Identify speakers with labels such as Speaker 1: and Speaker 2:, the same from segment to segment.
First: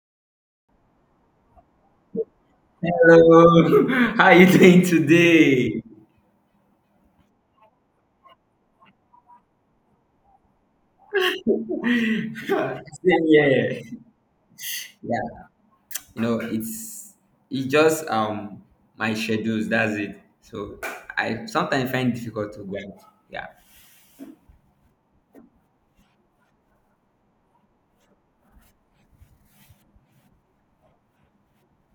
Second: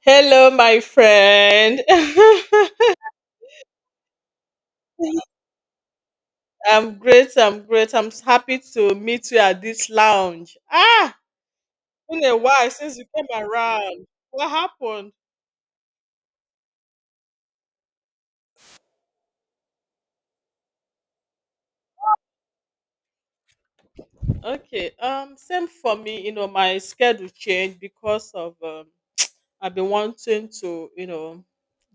Speaker 1: Hello, my friend.
Speaker 2: Hello, how are you doing today?
Speaker 1: I'm great. I'm great. I'm happy to meet you at this lounge. Been a while since you
Speaker 2: Same
Speaker 1: came
Speaker 2: here.
Speaker 1: around. What happened?
Speaker 2: Yeah, you know, it's it's just my schedules. That's it. So I sometimes find it difficult to go out. Yeah.
Speaker 1: Okay. Same for me. You know, my schedule changed because of I've been wanting to,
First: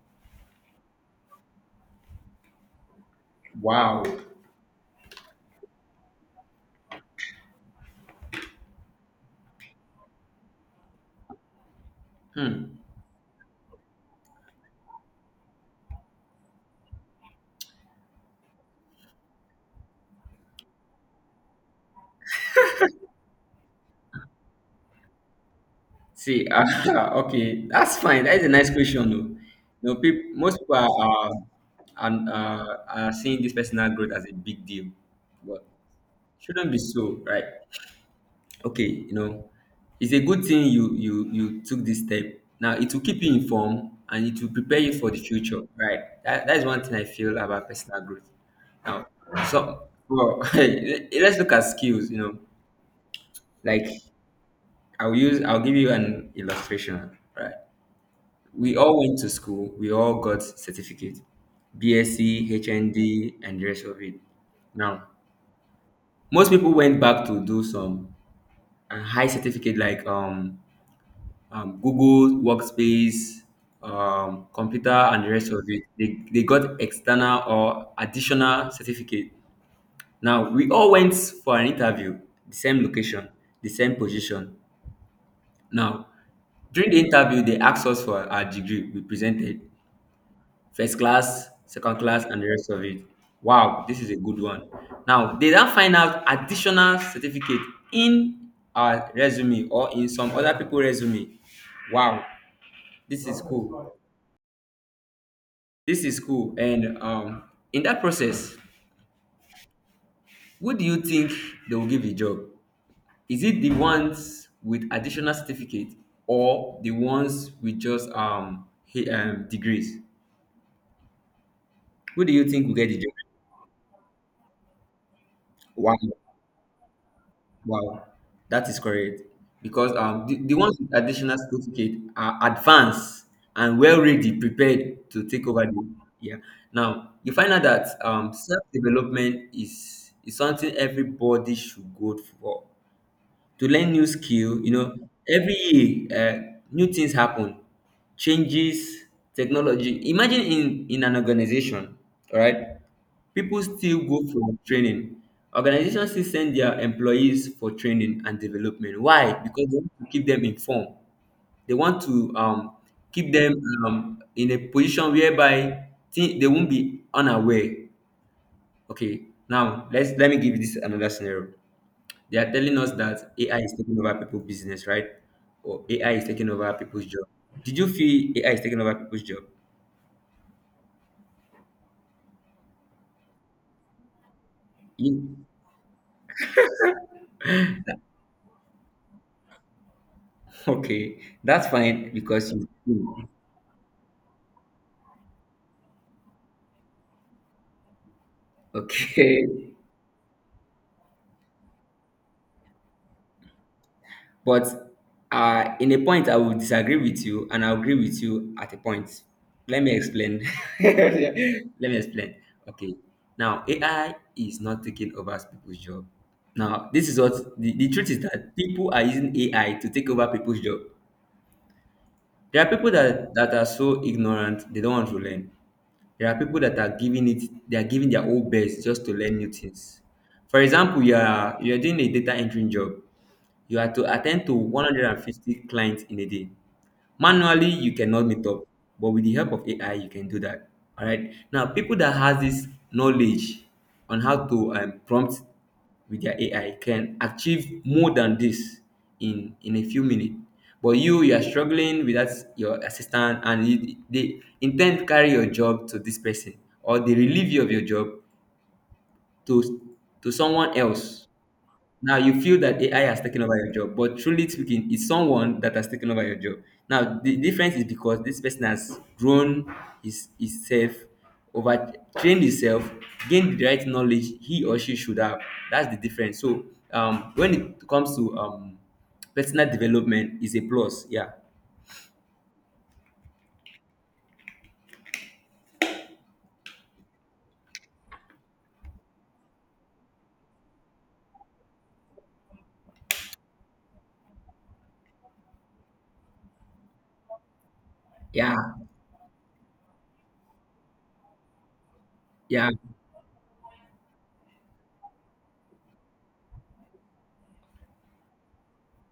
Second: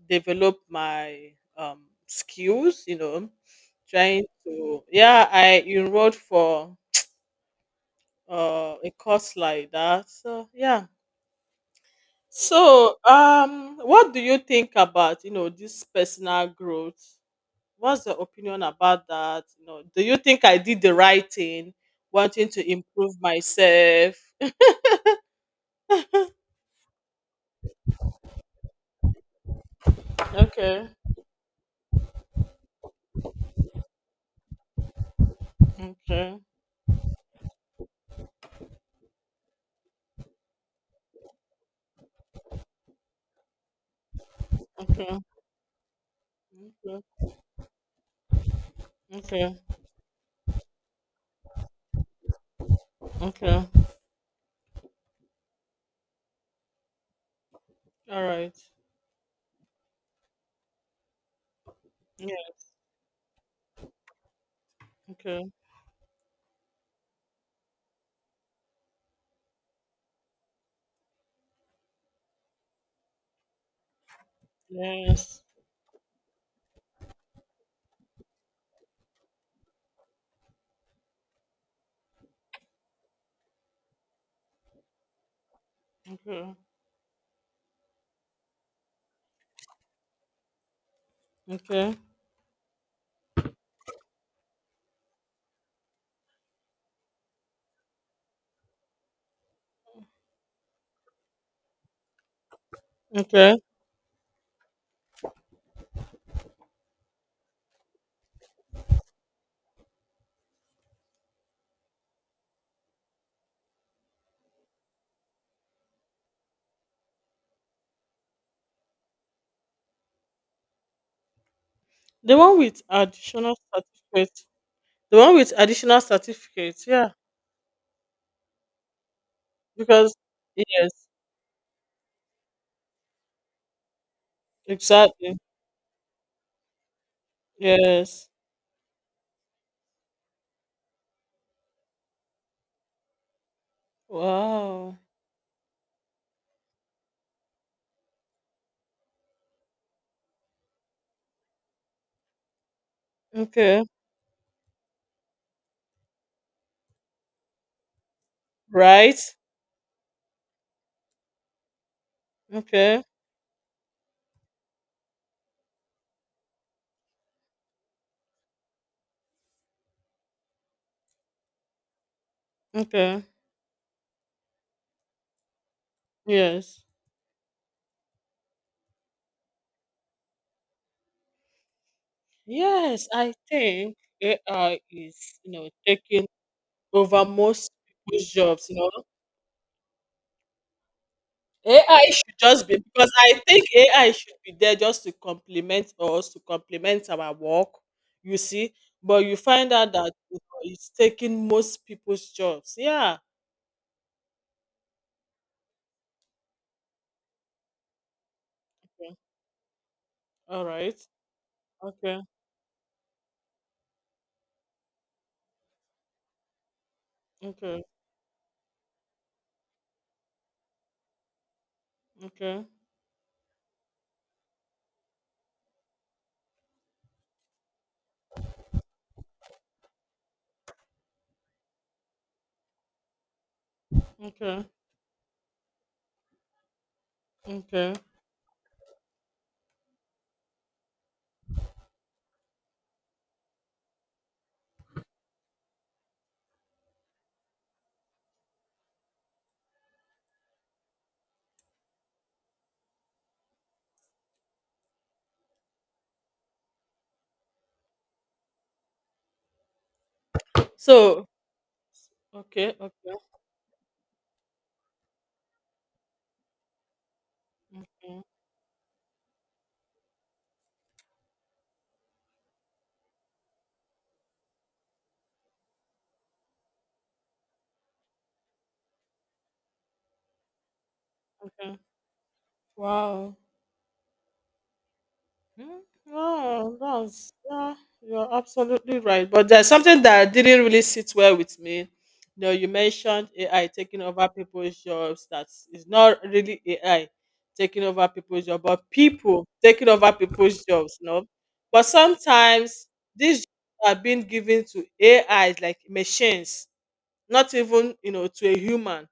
Speaker 1: develop my skills. You know,
Speaker 2: Wow.
Speaker 1: trying to. Yeah, I enrolled for a course like that. So yeah.
Speaker 2: Hmm.
Speaker 1: So, what do you think about this personal growth? What's your opinion about that? Do you think I did the right thing, wanting to improve myself?
Speaker 2: See. Okay, that's fine. That's a nice question, though. You know, most people
Speaker 1: Okay,
Speaker 2: are and are seeing this personal growth as a big deal, but
Speaker 1: okay,
Speaker 2: shouldn't be so, right? Okay, you know, it's a good thing you took this step. Now it will keep you informed and it will prepare you for
Speaker 1: okay,
Speaker 2: the future, right? That is one thing
Speaker 1: okay,
Speaker 2: I feel about personal growth now.
Speaker 1: okay,
Speaker 2: So well let's look at skills, you know,
Speaker 1: okay.
Speaker 2: like I'll give you an illustration, right?
Speaker 1: All right.
Speaker 2: We all went to school, we all got certificate, BSc,
Speaker 1: Yeah.
Speaker 2: HND and the rest of it. Now
Speaker 1: Okay.
Speaker 2: most people went back to do some high certificate, like Google Workspace, computer, and the
Speaker 1: Yes.
Speaker 2: rest of it. They got external or additional certificate. Now, we all went for an interview, the same location, the same position. Now,
Speaker 1: Okay.
Speaker 2: during the interview, they asked us for our degree. We presented first class,
Speaker 1: Okay.
Speaker 2: second class, and the rest of it. Wow, this is a good one. Now, they then find out additional certificate in our resume or in some other people resume. Wow, this is
Speaker 1: Okay.
Speaker 2: cool. This is cool. And in that process, who do you think they will give a job? Is it the ones with additional certificate or the ones with just degrees? Who do
Speaker 1: The
Speaker 2: you
Speaker 1: one
Speaker 2: think will
Speaker 1: with
Speaker 2: get the job?
Speaker 1: additional certificate. The one with
Speaker 2: Wow,
Speaker 1: additional certificate. Yeah.
Speaker 2: wow, that is correct. Because
Speaker 1: Because
Speaker 2: the ones with
Speaker 1: yes,
Speaker 2: additional certificate are advanced and well ready, prepared to
Speaker 1: exactly.
Speaker 2: take over the yeah. Now you find out that
Speaker 1: Yes.
Speaker 2: self development is something everybody should go for to learn new skill, you know.
Speaker 1: Wow.
Speaker 2: Every year new things happen, changes, technology. Imagine in an organization. All right, people
Speaker 1: Okay.
Speaker 2: still go for training. Organizations still send their employees for training and development.
Speaker 1: Right.
Speaker 2: Why? Because they want to keep them informed, they want to
Speaker 1: Okay.
Speaker 2: keep them in a position whereby they won't be unaware. Okay, now let me give you this another scenario. They are telling us
Speaker 1: Okay.
Speaker 2: that AI is taking over people's business, right? Or AI is taking over
Speaker 1: Yes.
Speaker 2: people's job. Did you feel AI is taking over people's job?
Speaker 1: Yes, I think AI
Speaker 2: You,
Speaker 1: is, taking over most people's jobs.
Speaker 2: okay, that's
Speaker 1: AI
Speaker 2: fine
Speaker 1: should
Speaker 2: because
Speaker 1: just
Speaker 2: you
Speaker 1: be because
Speaker 2: feel.
Speaker 1: I think AI should be there just to complement us, to complement our work, you see. But you
Speaker 2: Okay.
Speaker 1: find out that it's taking most people's jobs. Yeah.
Speaker 2: But in a point, I will disagree with you, and I'll agree with you at a
Speaker 1: Okay.
Speaker 2: point. Let me explain.
Speaker 1: All right.
Speaker 2: Let me
Speaker 1: Okay.
Speaker 2: explain. Okay. Now, AI is not taking over people's job. Now, this is what the,
Speaker 1: Okay.
Speaker 2: the truth is, that people are using AI to take over people's job. There
Speaker 1: Okay.
Speaker 2: are people that are so ignorant they don't want to learn. There are people that are giving it, they are giving their whole best just to learn new things. For example, you are doing a data entering job. You are to attend to
Speaker 1: Okay.
Speaker 2: 150 clients in a day. Manually,
Speaker 1: Okay.
Speaker 2: you cannot meet up, but with the help of AI, you can do that. All right. Now, people that has this knowledge on how to prompt with their AI can achieve more than this in a few minutes. But you are struggling with that your assistant, and you, they intend to carry your job to this person, or they relieve you of your job to to someone else.
Speaker 1: So
Speaker 2: Now you feel
Speaker 1: okay.
Speaker 2: that AI
Speaker 1: Okay.
Speaker 2: has taken over your job, but truly speaking, it's someone that has taken over your job. Now the difference is
Speaker 1: Mhm.
Speaker 2: because this person has grown his himself, over trained himself, gained the right knowledge he or she should have. That's the difference. So when it comes to personal development, is a plus. Yeah,
Speaker 1: Okay. Wow. Mm. Wow, that's yeah, you're absolutely right. But there's something that didn't really sit well with me. You mentioned AI taking over people's jobs. That is not really AI taking over people's
Speaker 2: yeah,
Speaker 1: job, but people taking over people's jobs. No, but
Speaker 2: yeah.
Speaker 1: sometimes these jobs are being given to AIs like machines, not even to a human.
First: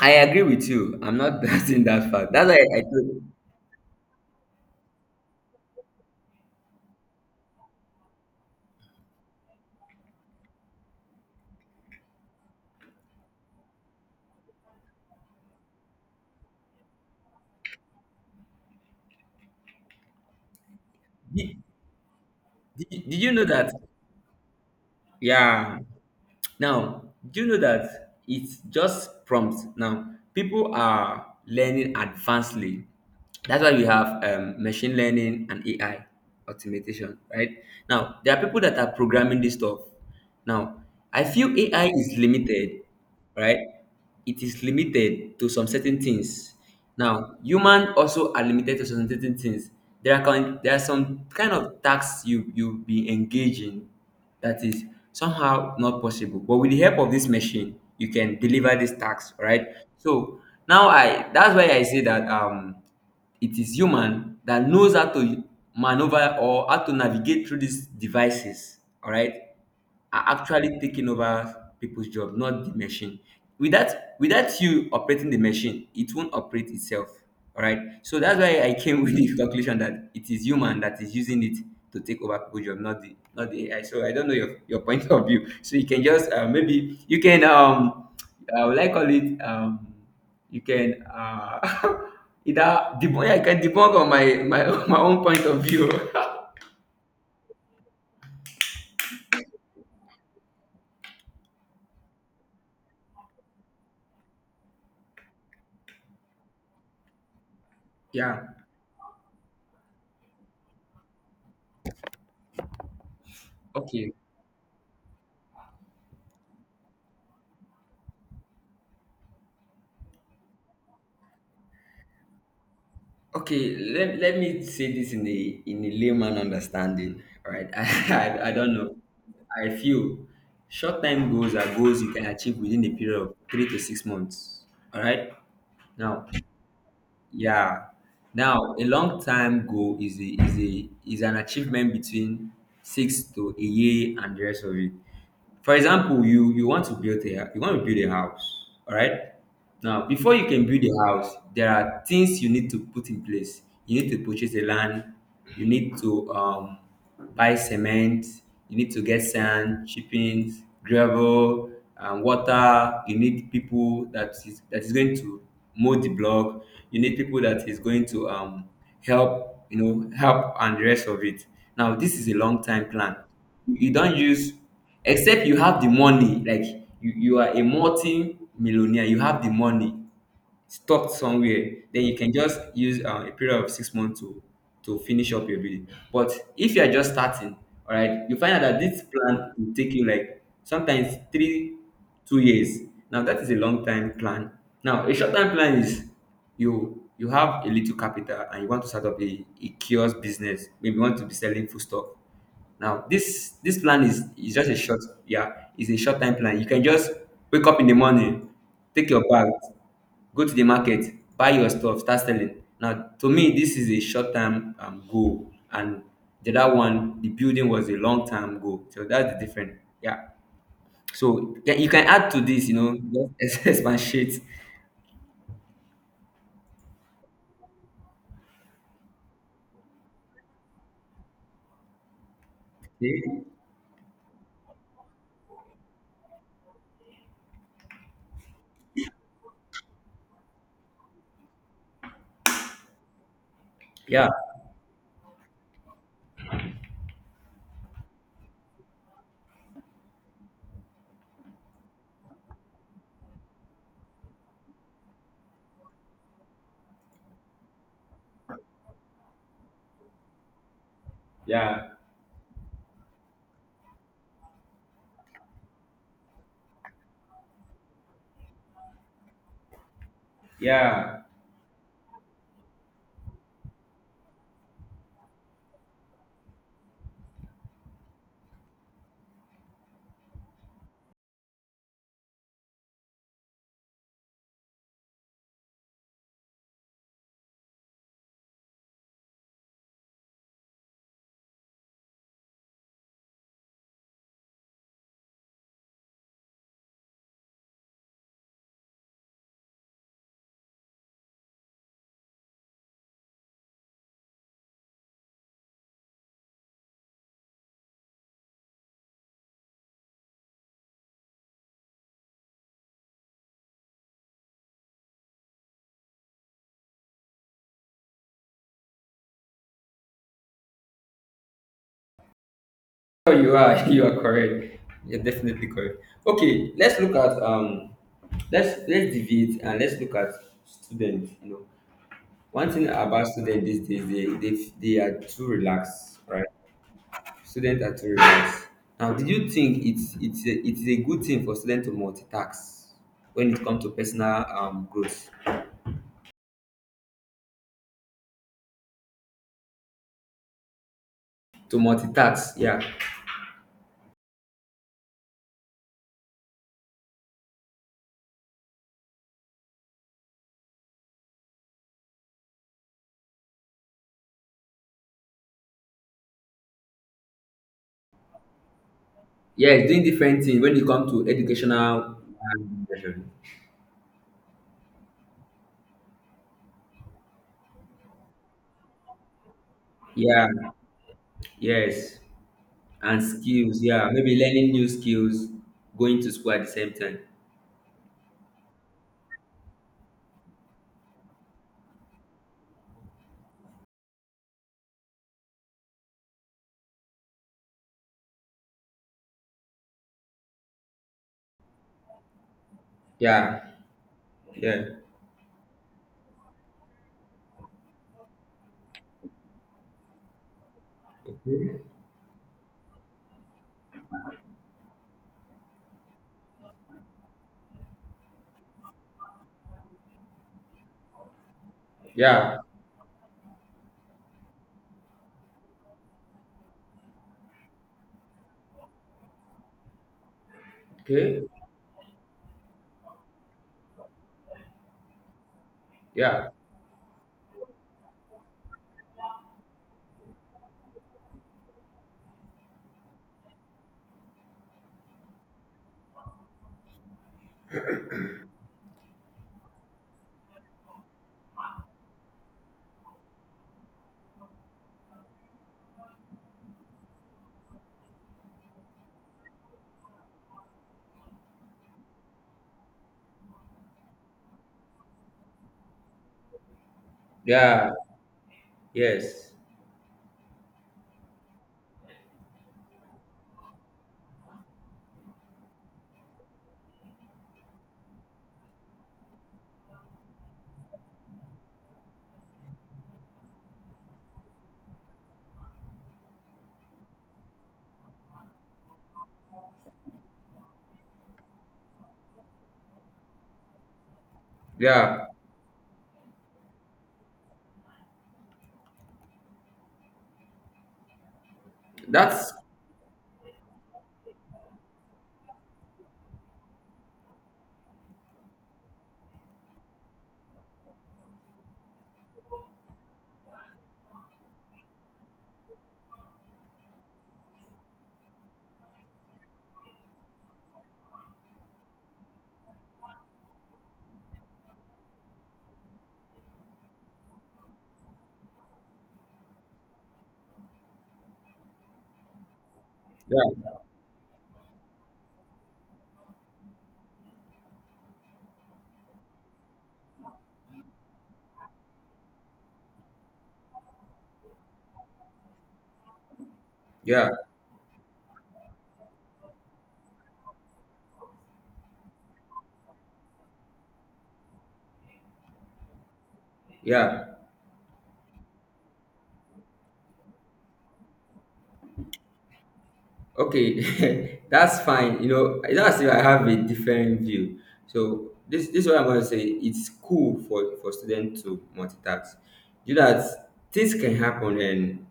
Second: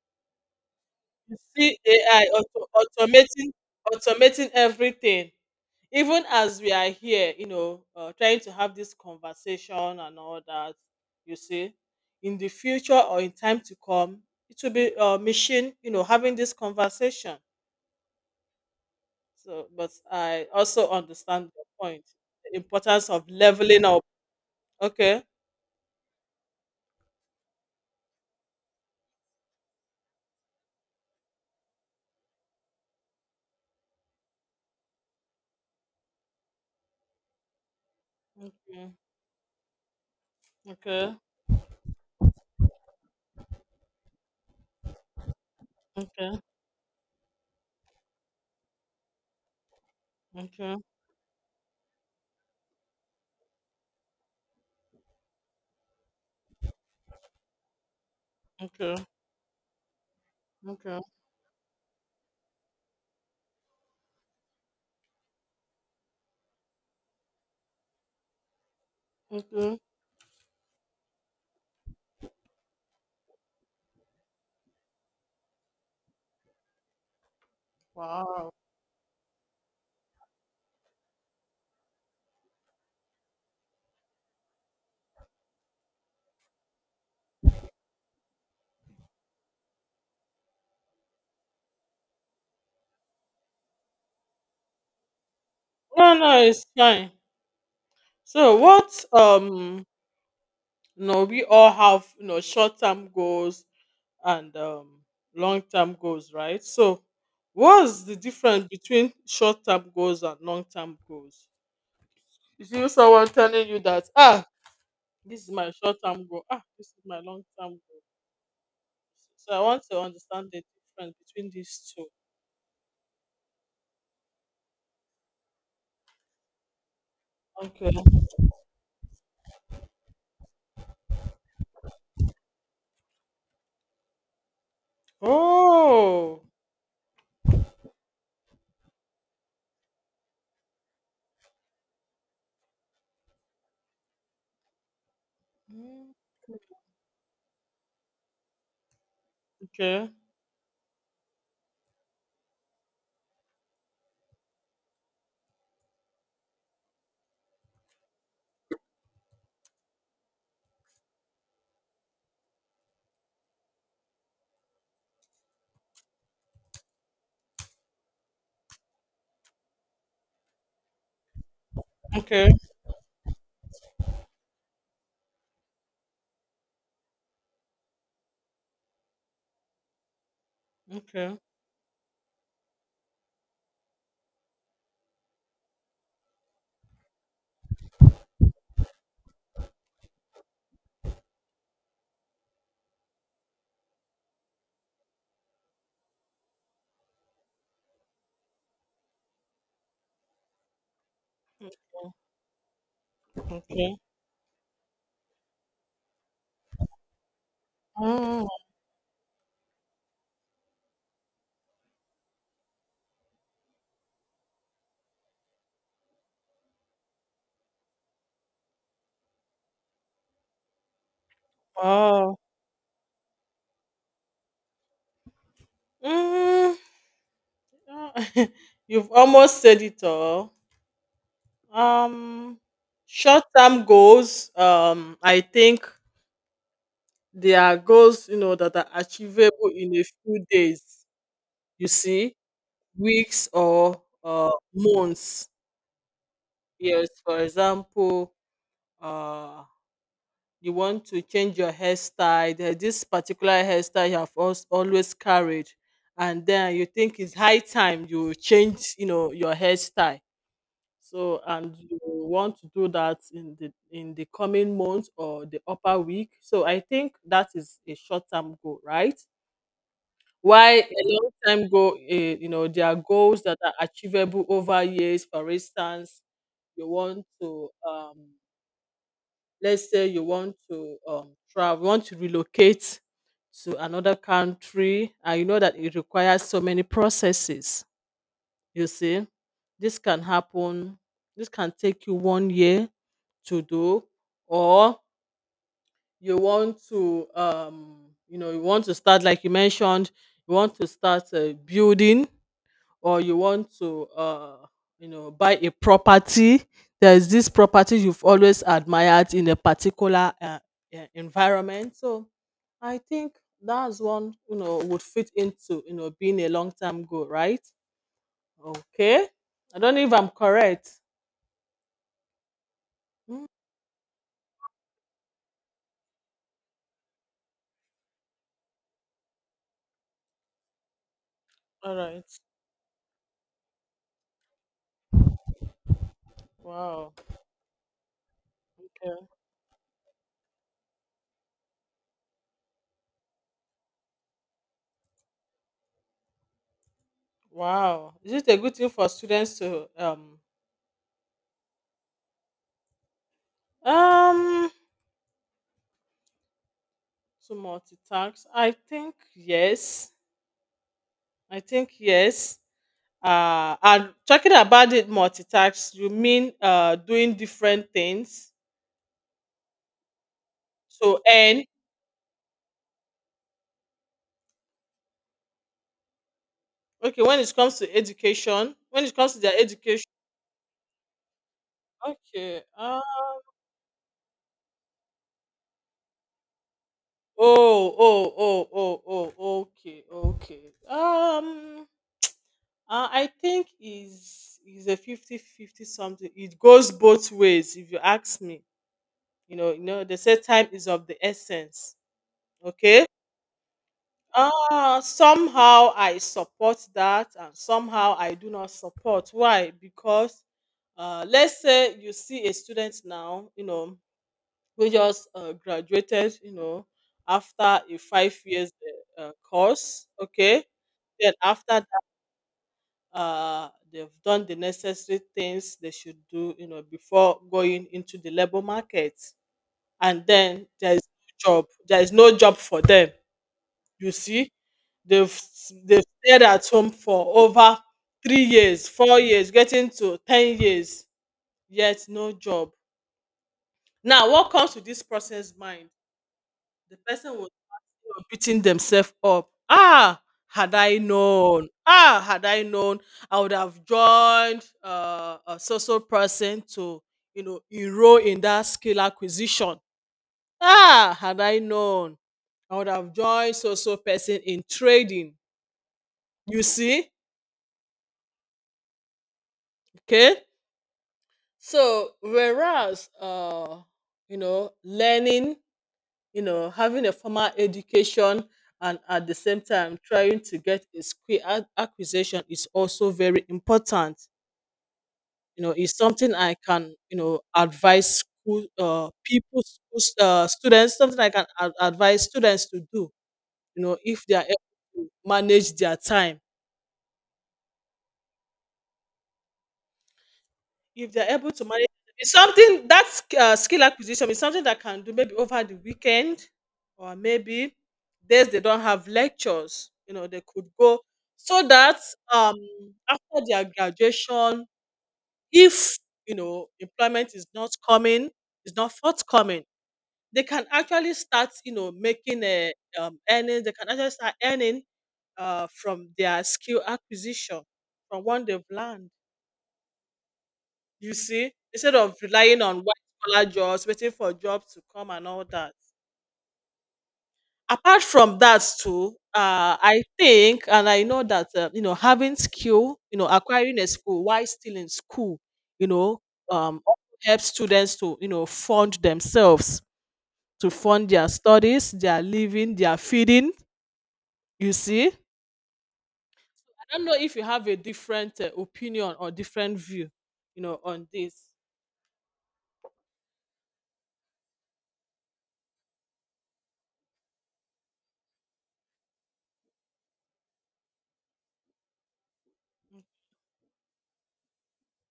Speaker 2: I agree with you. I'm
Speaker 1: You
Speaker 2: not
Speaker 1: see
Speaker 2: doubting that
Speaker 1: AI
Speaker 2: fact. That's why I told.
Speaker 1: automating automating everything, even as we are here, trying to have this conversation and all that, you see, in the future or in time to come, it will be a machine, having this conversation. So, but I also understand
Speaker 2: Did,
Speaker 1: the point, the importance
Speaker 2: did
Speaker 1: of
Speaker 2: you know that?
Speaker 1: leveling up. Okay.
Speaker 2: Yeah. Now, do you know that it's just prompts? Now, people are learning advancedly. That's why we have machine learning and AI automation, right? Now, there are people that are
Speaker 1: Okay.
Speaker 2: programming this stuff. Now,
Speaker 1: Okay.
Speaker 2: I feel AI is limited, right? It is limited to some certain
Speaker 1: Okay.
Speaker 2: things. Now, human also are limited to some certain things. There
Speaker 1: Okay.
Speaker 2: are some kind of tasks you be engaging that is somehow not possible. But with the help of this machine, you can deliver this
Speaker 1: Okay.
Speaker 2: task, right? So now
Speaker 1: Okay.
Speaker 2: I that's why I say that it is human that knows how to maneuver or how to navigate through these devices, all right,
Speaker 1: Okay.
Speaker 2: are actually taking over people's job, not the machine. Without Without you operating the machine, it won't operate itself. All right. So that's
Speaker 1: Wow.
Speaker 2: why I came with the calculation that it is human that is using it to take over people's job, not the AI. So I don't know your point of view. So you can just maybe you can I would like call it you can either debunk, yeah, I can debunk on my my own point of view.
Speaker 1: No, no, it's fine. So, what we all have, short-term goals and long term goals, right? So, what's the
Speaker 2: Yeah.
Speaker 1: difference between short term goals and long term goals? Is you someone telling you that,
Speaker 2: Okay.
Speaker 1: this is my short term goal, this is my long term goal? So, I want to understand the difference between these two.
Speaker 2: Okay, let me say this in a layman understanding. All right,
Speaker 1: Okay.
Speaker 2: I don't know. I feel short time goals are goals you can achieve within a period of 3 to 6 months. All right, now
Speaker 1: Oh.
Speaker 2: yeah. Now, a long time goal is a is a is an achievement between six to a year and the rest of it. For
Speaker 1: Mm.
Speaker 2: example, you want to build a house, all right? Now,
Speaker 1: Okay.
Speaker 2: before you can build a house, there are things you need to put in place. You need to purchase the land, you need to buy cement, you need to get sand, chippings, gravel and water. You need people that is going to mold the block, you need people that is going to help, you know, help and the rest of it. Now this is a
Speaker 1: Okay.
Speaker 2: long time plan. You don't use, except you have the money, like you are a multi millionaire, you have the money stopped
Speaker 1: Okay.
Speaker 2: somewhere, then you can just use a period of 6 months to finish up your building. But if you are just starting, all right, you find out that this plan will take you like sometimes 2 years. Now that is a long time plan. Now a short time plan is you have a little capital and you want to start up a kiosk business. Maybe you want to be selling food stuff. Now this
Speaker 1: Okay.
Speaker 2: plan is just a short yeah, it's a short time plan. You can just wake up in the
Speaker 1: Oh,
Speaker 2: morning, take your bag, go to the market, buy your stuff, start selling. Now to me this is a short term goal, and the other one, the building, was a long term goal. So that's the difference. Yeah, so yeah, you can add
Speaker 1: wow.
Speaker 2: to this, you know, just expatiate.
Speaker 1: Mm. You've almost said it all. Um, Short-term goals. I think they are goals that are achievable in a few days. You see, weeks or
Speaker 2: Yeah,
Speaker 1: months. Yes, for example, uh, you want to change your hairstyle. There's this particular hairstyle you have always carried, and then you think it's high time you change, your hairstyle. So, and
Speaker 2: yeah,
Speaker 1: you want to do that in the coming month or the upper week. So I think that is a short term goal, right? Why a
Speaker 2: yeah.
Speaker 1: long time goal, there are goals that are achievable over years. For instance, you want to, let's say you want to travel, want to relocate to another country, and you know that it requires so many processes, you see, this can happen. This can take you one year to do, or you want to, um, you want to start like you mentioned. You want to start building, or you want to, buy a property. There is this property you've always admired in a particular environment. So, I think that's one would fit into being a long term goal, right? Okay. I don't know if I'm correct.
Speaker 2: Oh,
Speaker 1: Mm.
Speaker 2: you are you are correct. You're definitely correct. Okay, let's look at let's deviate and let's look at students. You know,
Speaker 1: All right.
Speaker 2: one thing about students these days, they are too relaxed, right?
Speaker 1: Wow.
Speaker 2: Student at three. Now,
Speaker 1: Yeah.
Speaker 2: do you think it's a good thing for students to multitask when it comes to personal growth?
Speaker 1: Wow. Is it a good thing for students to
Speaker 2: To multitask, yeah,
Speaker 1: um to multitask? I think yes. I think yes. And talking about it multitask, you mean doing different things.
Speaker 2: yeah, doing different things when it comes
Speaker 1: So
Speaker 2: to
Speaker 1: and
Speaker 2: educational.
Speaker 1: okay, when it comes to education, when it comes to their education,
Speaker 2: Yeah, yes,
Speaker 1: okay.
Speaker 2: and skills. Yeah, maybe learning new skills, going to school at the same time.
Speaker 1: Oh, oh, oh, oh, oh, okay, okay. Um I think is a fifty fifty something. It goes both ways, if you ask me. They say time is of the essence. Okay.
Speaker 2: Yeah, yeah,
Speaker 1: Somehow I support that and somehow I do not support. Why? Because let's say you see a student now, who just graduated, after a 5 years course, okay. Then after
Speaker 2: yeah.
Speaker 1: they've done the necessary things they should do, before going into the labor market. And then there's
Speaker 2: Okay.
Speaker 1: no job. There is no job for them. You see, they've they've stayed
Speaker 2: Yeah,
Speaker 1: at home for over 3 years, 4 years, getting to 10 years, yet no job. Now, what comes to this person's mind? The person will of beating themselves up. Had I known, had I known, I would have joined a social person to, enroll in that skill acquisition. Had I known, I would have joined social person in trading. You see,
Speaker 2: yeah, yes,
Speaker 1: okay. So whereas, learning, having a formal education and at the same time trying to get a skill acquisition is also very important. It's something I can, advise school people, school, students, something I can advise students to do, if they are able to
Speaker 2: yeah.
Speaker 1: manage their time. If they're able to manage, it's
Speaker 2: That's
Speaker 1: something that skill acquisition is something that can do maybe over the weekend, or maybe days they don't have lectures, they could go, so that um after their graduation, if employment is not coming, is not forthcoming, they can actually start, making a earnings, they can actually start earning from their skill acquisition, from what they've learned. You see, instead of relying on white collar
Speaker 2: yeah,
Speaker 1: jobs, waiting for jobs to come and all that. Apart from that too, I think and I know that having skill, acquiring a skill while still in school, you know, um,
Speaker 2: yeah,
Speaker 1: helps students to fund themselves, to fund their studies, their living, their feeding. You see, I don't know
Speaker 2: yeah.
Speaker 1: if you have a different opinion or different view, on this.
Speaker 2: Okay, that's fine. You know, that's if I have a different view. So this is what I'm going to say. It's cool for students to multitask. You know that things can happen and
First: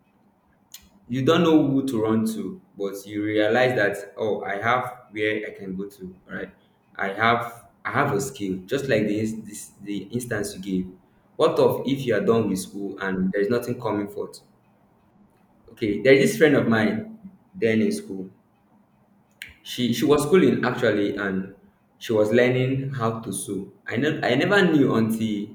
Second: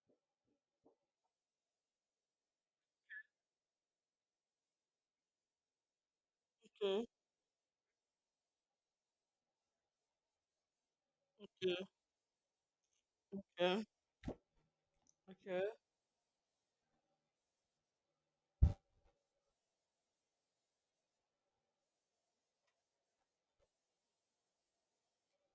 Speaker 2: you don't know who to run to, but you realize that oh, I have where I can go to. Right,
Speaker 1: Mm. Okay,
Speaker 2: I have a skill. Just like this the instance you gave. What of
Speaker 1: okay,
Speaker 2: if you are done with school and there is nothing
Speaker 1: okay,
Speaker 2: coming forth?
Speaker 1: okay.
Speaker 2: Okay, there is this friend of mine then in school. She was schooling actually, and she was learning how to sew. I know I never knew until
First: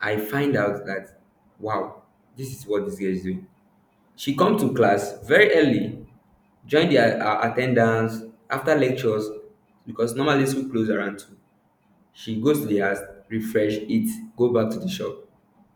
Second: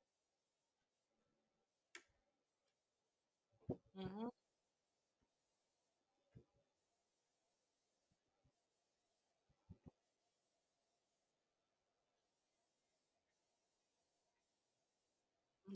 Speaker 2: I find out that wow, this is what this girl is doing.
Speaker 1: Mm-hmm.
Speaker 2: She come to class very early, join the attendance after lectures because normally school close around two. She goes to the house, refresh, eat, go back to the shop.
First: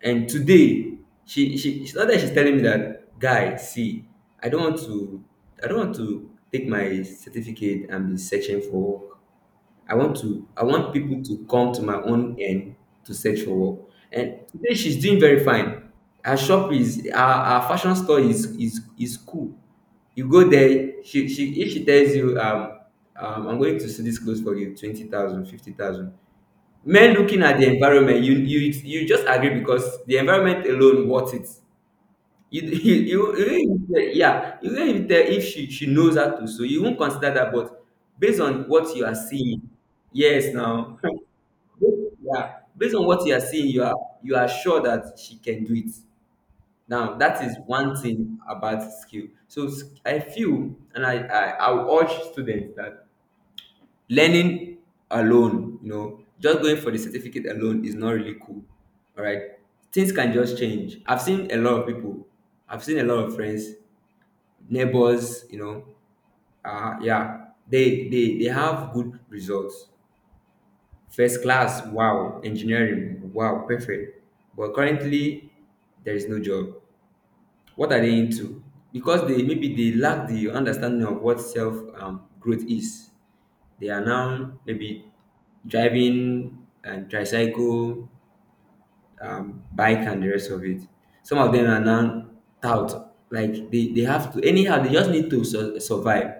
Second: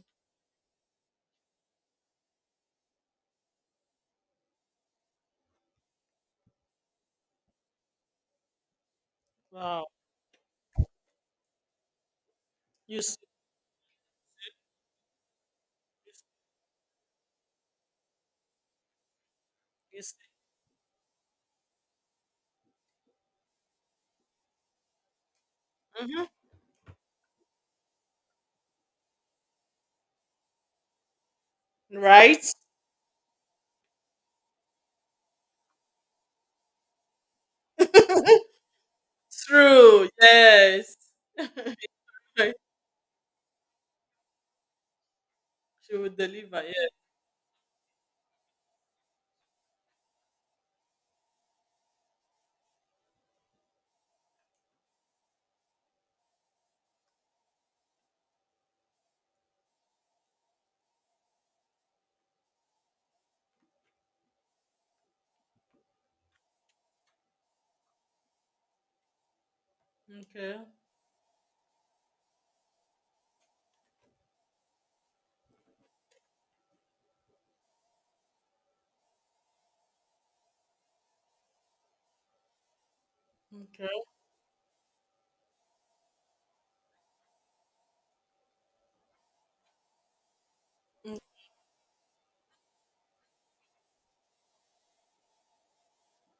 Speaker 2: And today, not that she's telling me that, guy, see, I don't want to I don't want to take my certificate and be searching for work.
Speaker 1: Wow.
Speaker 2: I want people to come to my own end
Speaker 1: You
Speaker 2: to
Speaker 1: see,
Speaker 2: search for work. And today she's doing very fine. Her shop is, our fashion store is cool.
Speaker 1: you see.
Speaker 2: You go there, she if she tells you I'm going to see this clothes for you, 20,000 fifty thousand
Speaker 1: Mm-hmm.
Speaker 2: men. Looking at the environment, you just agree because the environment alone worth it.
Speaker 1: Right?
Speaker 2: You you don't even- tell- yeah, you don't even tell if she knows how to, so you won't consider that, but based on what you are seeing.
Speaker 1: True.
Speaker 2: Yes.
Speaker 1: Yes.
Speaker 2: Now, yeah, based on what you are seeing, you are sure that she can do it.
Speaker 1: She would deliver. Yeah.
Speaker 2: Now, that is one thing about skill. So I feel, and I will urge students that learning alone, just going for the certificate alone is not really cool. All right. Things can just change. I've seen a lot of people, I've seen a lot of friends, neighbors, yeah, they have good results.
Speaker 1: Okay.
Speaker 2: First class, wow. Engineering, wow, perfect. But currently, there is no job. What are they into? Because they, maybe they lack the understanding of what self growth is. They
Speaker 1: Okay.
Speaker 2: are now maybe driving, and tricycle, bike, and the rest of it. Some of them are now tout. Like, they have to anyhow, they just need to survive.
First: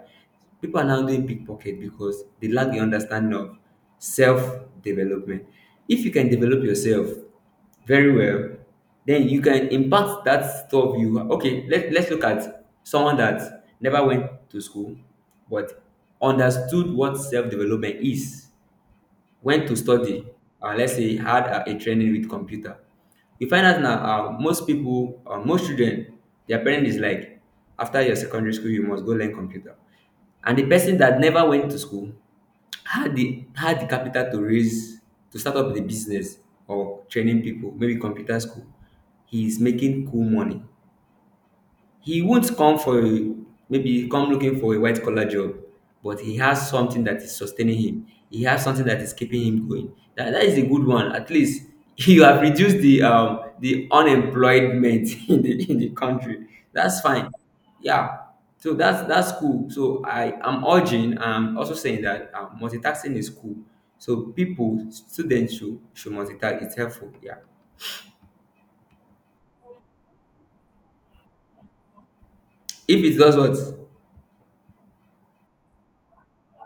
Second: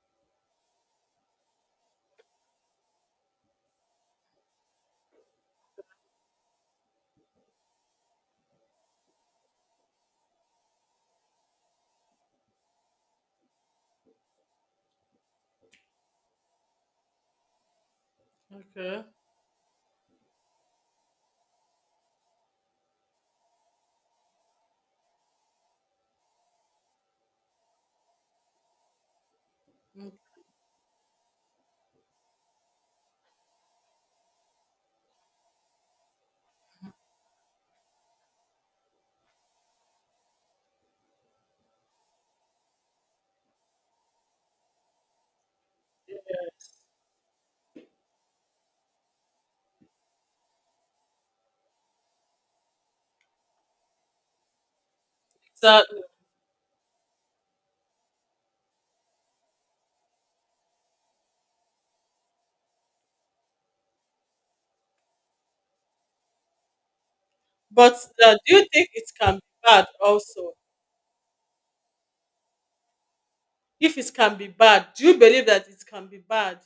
Speaker 2: People are now doing pickpocket because they lack the understanding of self-development. If you can develop yourself very well, then you can impact that stuff. You, okay, let's look at someone that never went to school but understood what self-development is.
Speaker 1: Okay.
Speaker 2: Went to study, let's say, had a training with computer. You find out now, most people, most children, their parent is like, after your secondary school you must go learn computer. And the person that never went to school had the capital to raise, to start up the business, or training people, maybe computer school, he is making cool money. He won't come for a, maybe come looking for a white collar job, but he has something that is sustaining him. He has something that is keeping him going. That, that is a good one. At least, you have reduced the unemployment in the
Speaker 1: So,
Speaker 2: country. That's fine. Yeah. So that's cool. So I am urging. I'm also saying that multitasking is cool. So people, students should multitask. It's helpful. Yeah.
Speaker 1: but do you think it can be bad also?
Speaker 2: If it does, what?
Speaker 1: If it can be bad, do you believe that it can be bad?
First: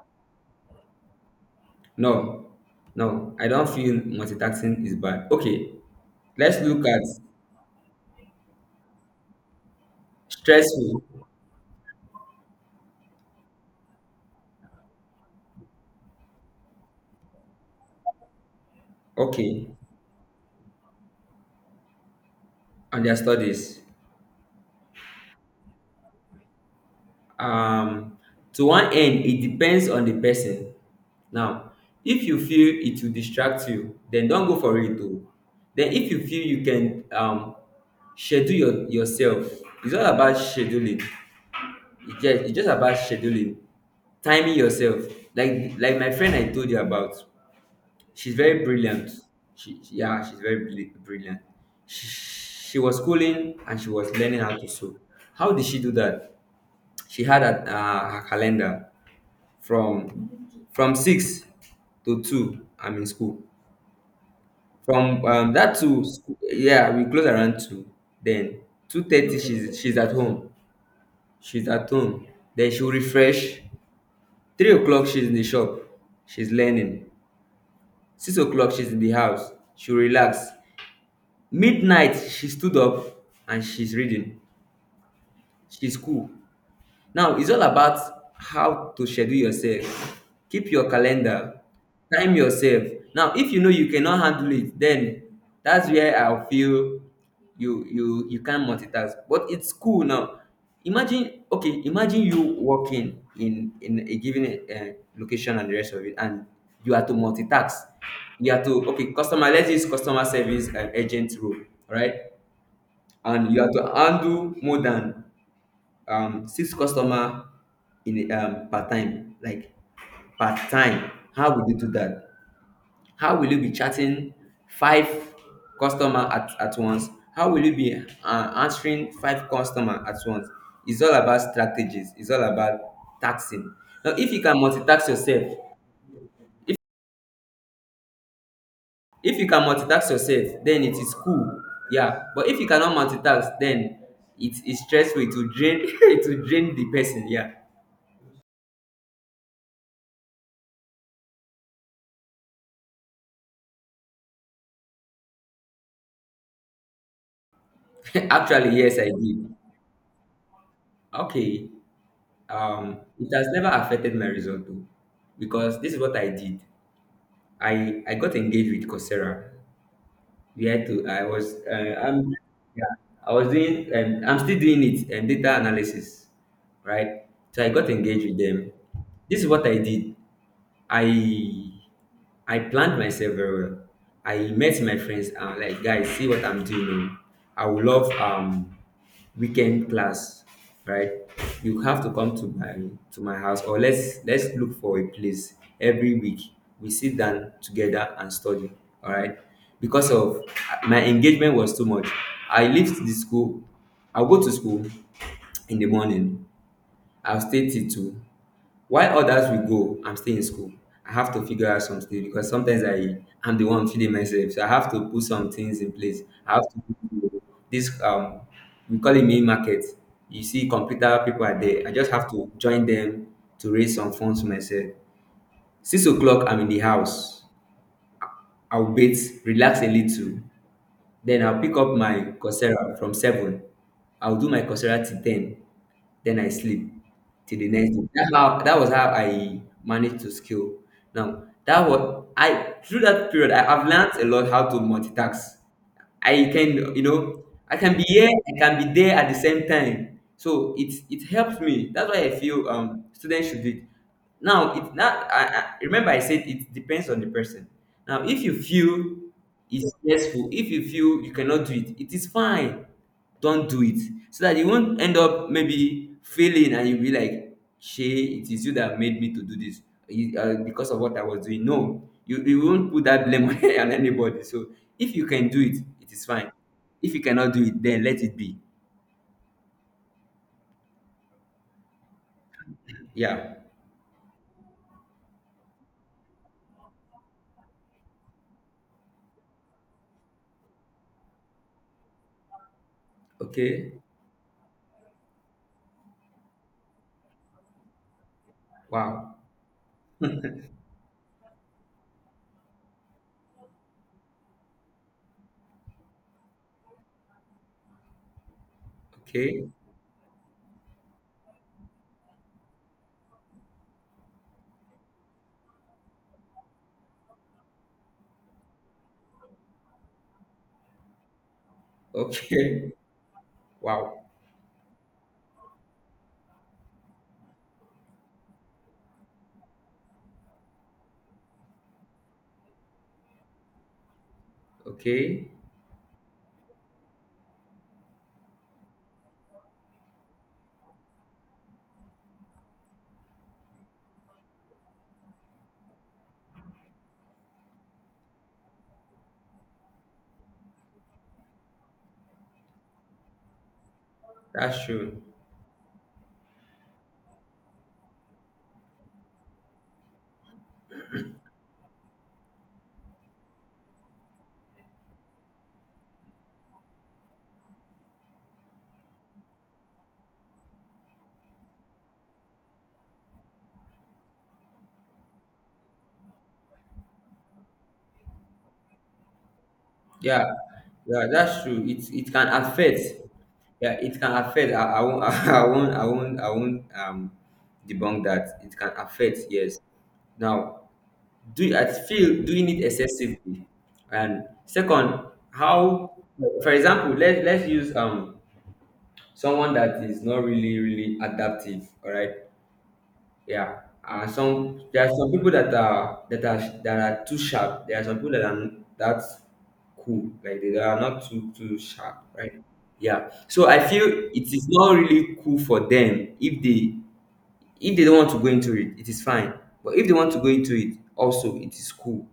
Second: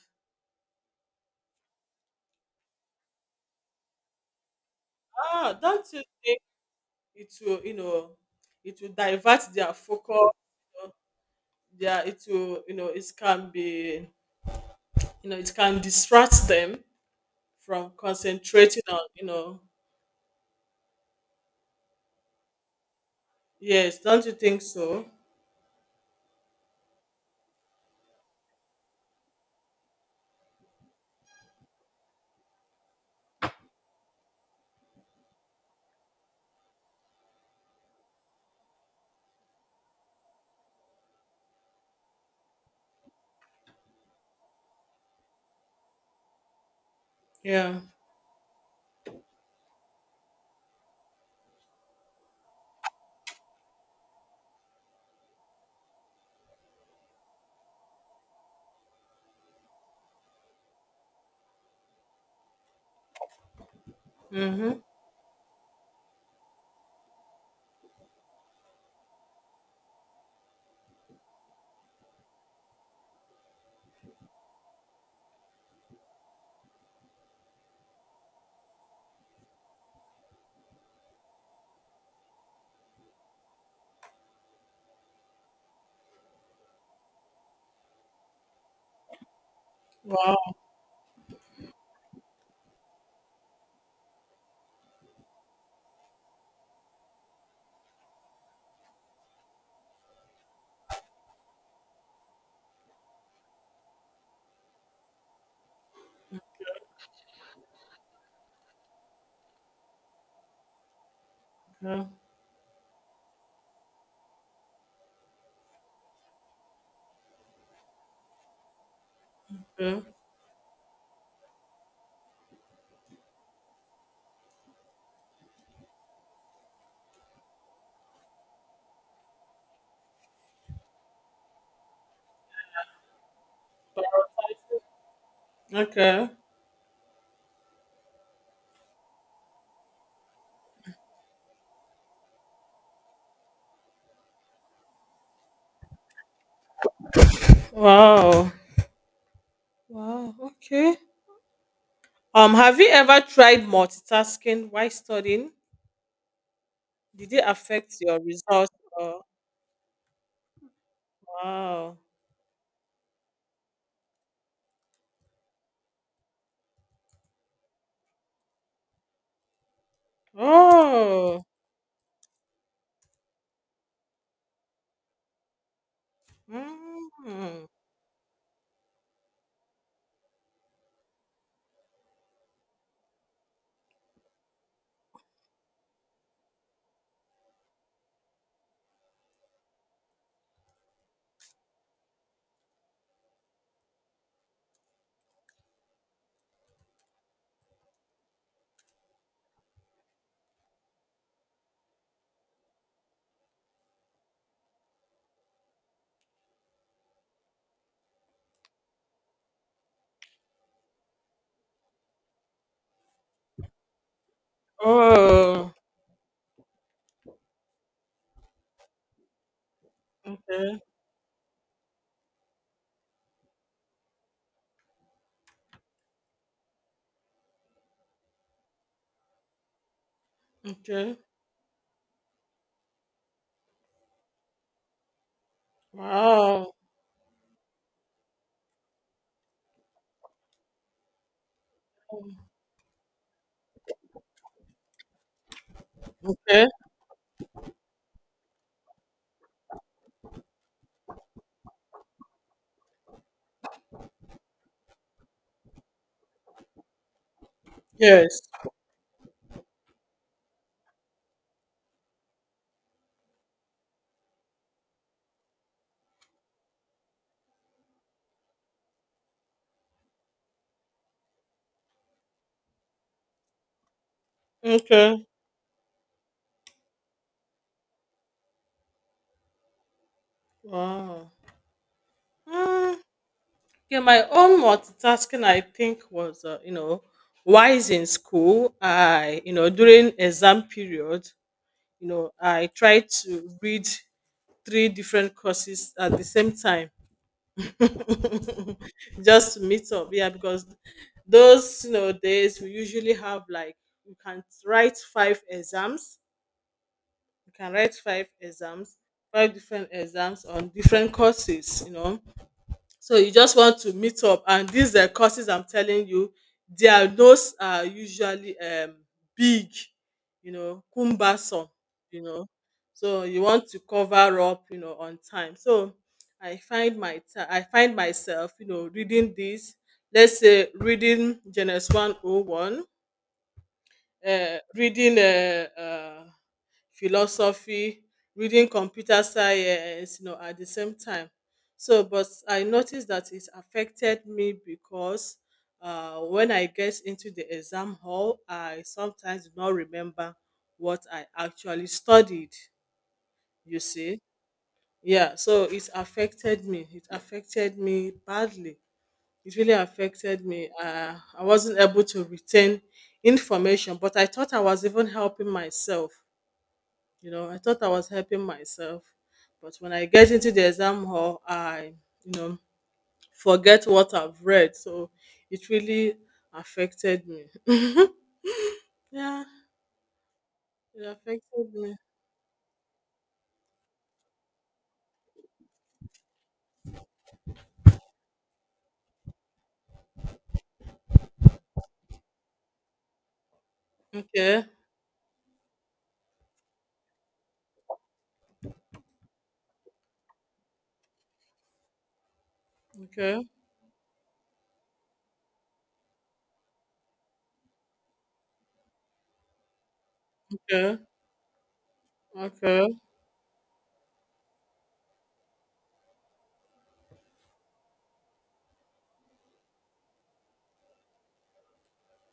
Speaker 2: No, no, I don't feel multitasking is bad. Okay,
Speaker 1: Don't you think
Speaker 2: let's look at
Speaker 1: it will, you know, it will divert their focus? You know,
Speaker 2: stressful.
Speaker 1: their, it can be, it can distract them from concentrating on.
Speaker 2: Okay, on their studies.
Speaker 1: Yes, don't you think so?
Speaker 2: Um, to one end, it depends on the person. Now, if you feel it will distract you, then don't go for it. Though. Then, if you feel you can schedule yourself, it's all about scheduling. It's just about scheduling, timing yourself. Like my friend I told you about.
Speaker 1: Yeah.
Speaker 2: She's very brilliant. Yeah, she's very brilliant. She, she was schooling and she was learning how to sew. How did she do that? She had her calendar from 6 to 2. I'm in school. From that to school, yeah, we close around 2. Then 2:30, she's at home. She's at home. Then she'll refresh. 3 o'clock, she's in the shop. She's learning. 6 o'clock, she's in the house. She'll relax. Midnight, she stood up, and she's reading. She's cool. Now it's all about how to schedule yourself.
Speaker 1: Wow.
Speaker 2: Keep your calendar, time yourself. Now, if you know you cannot handle it, then that's where I feel you can't multitask. But it's cool. Now imagine. Okay, imagine you working in a given location and the rest of it, and you are to multitask. You are to, okay, customer, let's use customer service and agent role.
Speaker 1: Yeah.
Speaker 2: Right? And you have to handle more than six customer in a per time, like
Speaker 1: Okay.
Speaker 2: per time. How will you do that? How will you be chatting five customer at once? How will you be answering five customer at once? It's all about strategies. It's all about taxing. Now, if you can multitask yourself,
Speaker 1: Okay.
Speaker 2: if you can multitask yourself, then it is cool. Yeah. But if you cannot multitask, then it is stressful. It will drain, it will drain the person. Yeah.
Speaker 1: Wow. Wow. Okay. Have you ever tried multitasking while studying? Did it affect your
Speaker 2: Actually,
Speaker 1: results?
Speaker 2: yes, I
Speaker 1: Or,
Speaker 2: did. Okay.
Speaker 1: wow.
Speaker 2: It has never affected my result though, because this is what I did. I got engaged with Coursera. We had to, I
Speaker 1: Oh.
Speaker 2: was, I'm, yeah, I was doing, and I'm still doing it, and data analysis, right? So
Speaker 1: Mm.
Speaker 2: I got engaged with them. This is what I did. I I planned myself very well. I met my friends, and like, guys, see what I'm doing. Oh. I would love weekend class, right? You have to come to my house or let's look for a place every week. We sit down together and study. All right. Because of, my engagement was too much. I left the school. I go to school in the morning. I'll stay till 2. While others will go, I'm still in school. I have to figure out some things because sometimes I'm the one feeding myself. So I have to put some
Speaker 1: Oh.
Speaker 2: things in place. I have to, this we call it main market. You see,
Speaker 1: Okay.
Speaker 2: computer people are there. I just have to join them to raise some funds for myself. 6 o'clock, I'm in the house. I'll wait, relax a little.
Speaker 1: Okay.
Speaker 2: Then I'll pick up my Coursera from 7. I'll do my Coursera till 10. Then I
Speaker 1: Wow.
Speaker 2: sleep till the next day. That's how, that was how I managed to scale. Now, that was, I, through that period, I've learned a lot how to multitask. I
Speaker 1: Okay.
Speaker 2: can you know I can be here, I can be there at the same time. So it helps me. That's why I feel students should do it now. It not. I remember I said it depends on the person. Now,
Speaker 1: Yes.
Speaker 2: if you feel it's stressful, if you feel you cannot do it, it is fine. Don't do it, so that you won't end up maybe failing, and you'll be like, shey it is you that made me to do this. Because of what I was doing. No, you won't put that blame on anybody. So if
Speaker 1: Okay.
Speaker 2: you can do it, it is fine. If you cannot do it, then let it be.
Speaker 1: Wow. Mm.
Speaker 2: Yeah.
Speaker 1: Yeah, my own multitasking, I think, was, wise in school. I, during exam period, I tried to read
Speaker 2: Okay.
Speaker 1: three different courses at the same time,
Speaker 2: Wow.
Speaker 1: just to meet up, yeah, because those, days we usually have like, you can write five exams, you can write five exams, five
Speaker 2: Okay.
Speaker 1: different exams on different courses, so you just want to meet up. And these courses, I'm telling you, their notes are usually big, cumbersome, you know.
Speaker 2: Okay.
Speaker 1: So you want to
Speaker 2: Wow.
Speaker 1: cover up, on time. So I find myself, reading this, let's say reading Genesis 101, reading
Speaker 2: Okay,
Speaker 1: philosophy, reading computer science, at the same time. So, but I noticed that it affected me because when I get into the exam hall, I sometimes do not remember what I actually studied, you see.
Speaker 2: that's true.
Speaker 1: Yeah, so it affected me. It affected me badly. It really affected me. I wasn't able to retain information, but I thought I was even helping myself, I thought I was helping myself, but when I get into the exam hall, I, you know, forget what I've read. So it really affected me. Yeah,
Speaker 2: Yeah,
Speaker 1: it
Speaker 2: yeah, that's
Speaker 1: affected
Speaker 2: true.
Speaker 1: me.
Speaker 2: It can affect. Yeah, it can affect. I won't. I won't. I won't. I won't. Debunk that. It can affect. Yes. Now, do I feel doing it excessively? And
Speaker 1: Okay,
Speaker 2: second, how? For example, let's use someone that is not really really adaptive. All right.
Speaker 1: okay,
Speaker 2: Yeah. And some there are some people that are, too sharp. There are some people that are that cool, like they
Speaker 1: okay,
Speaker 2: are not too too sharp, right?
Speaker 1: okay,
Speaker 2: Yeah. So I feel it is not really cool for them. If they, don't want to go into it, it is fine. But if they want to go into it, also it is cool.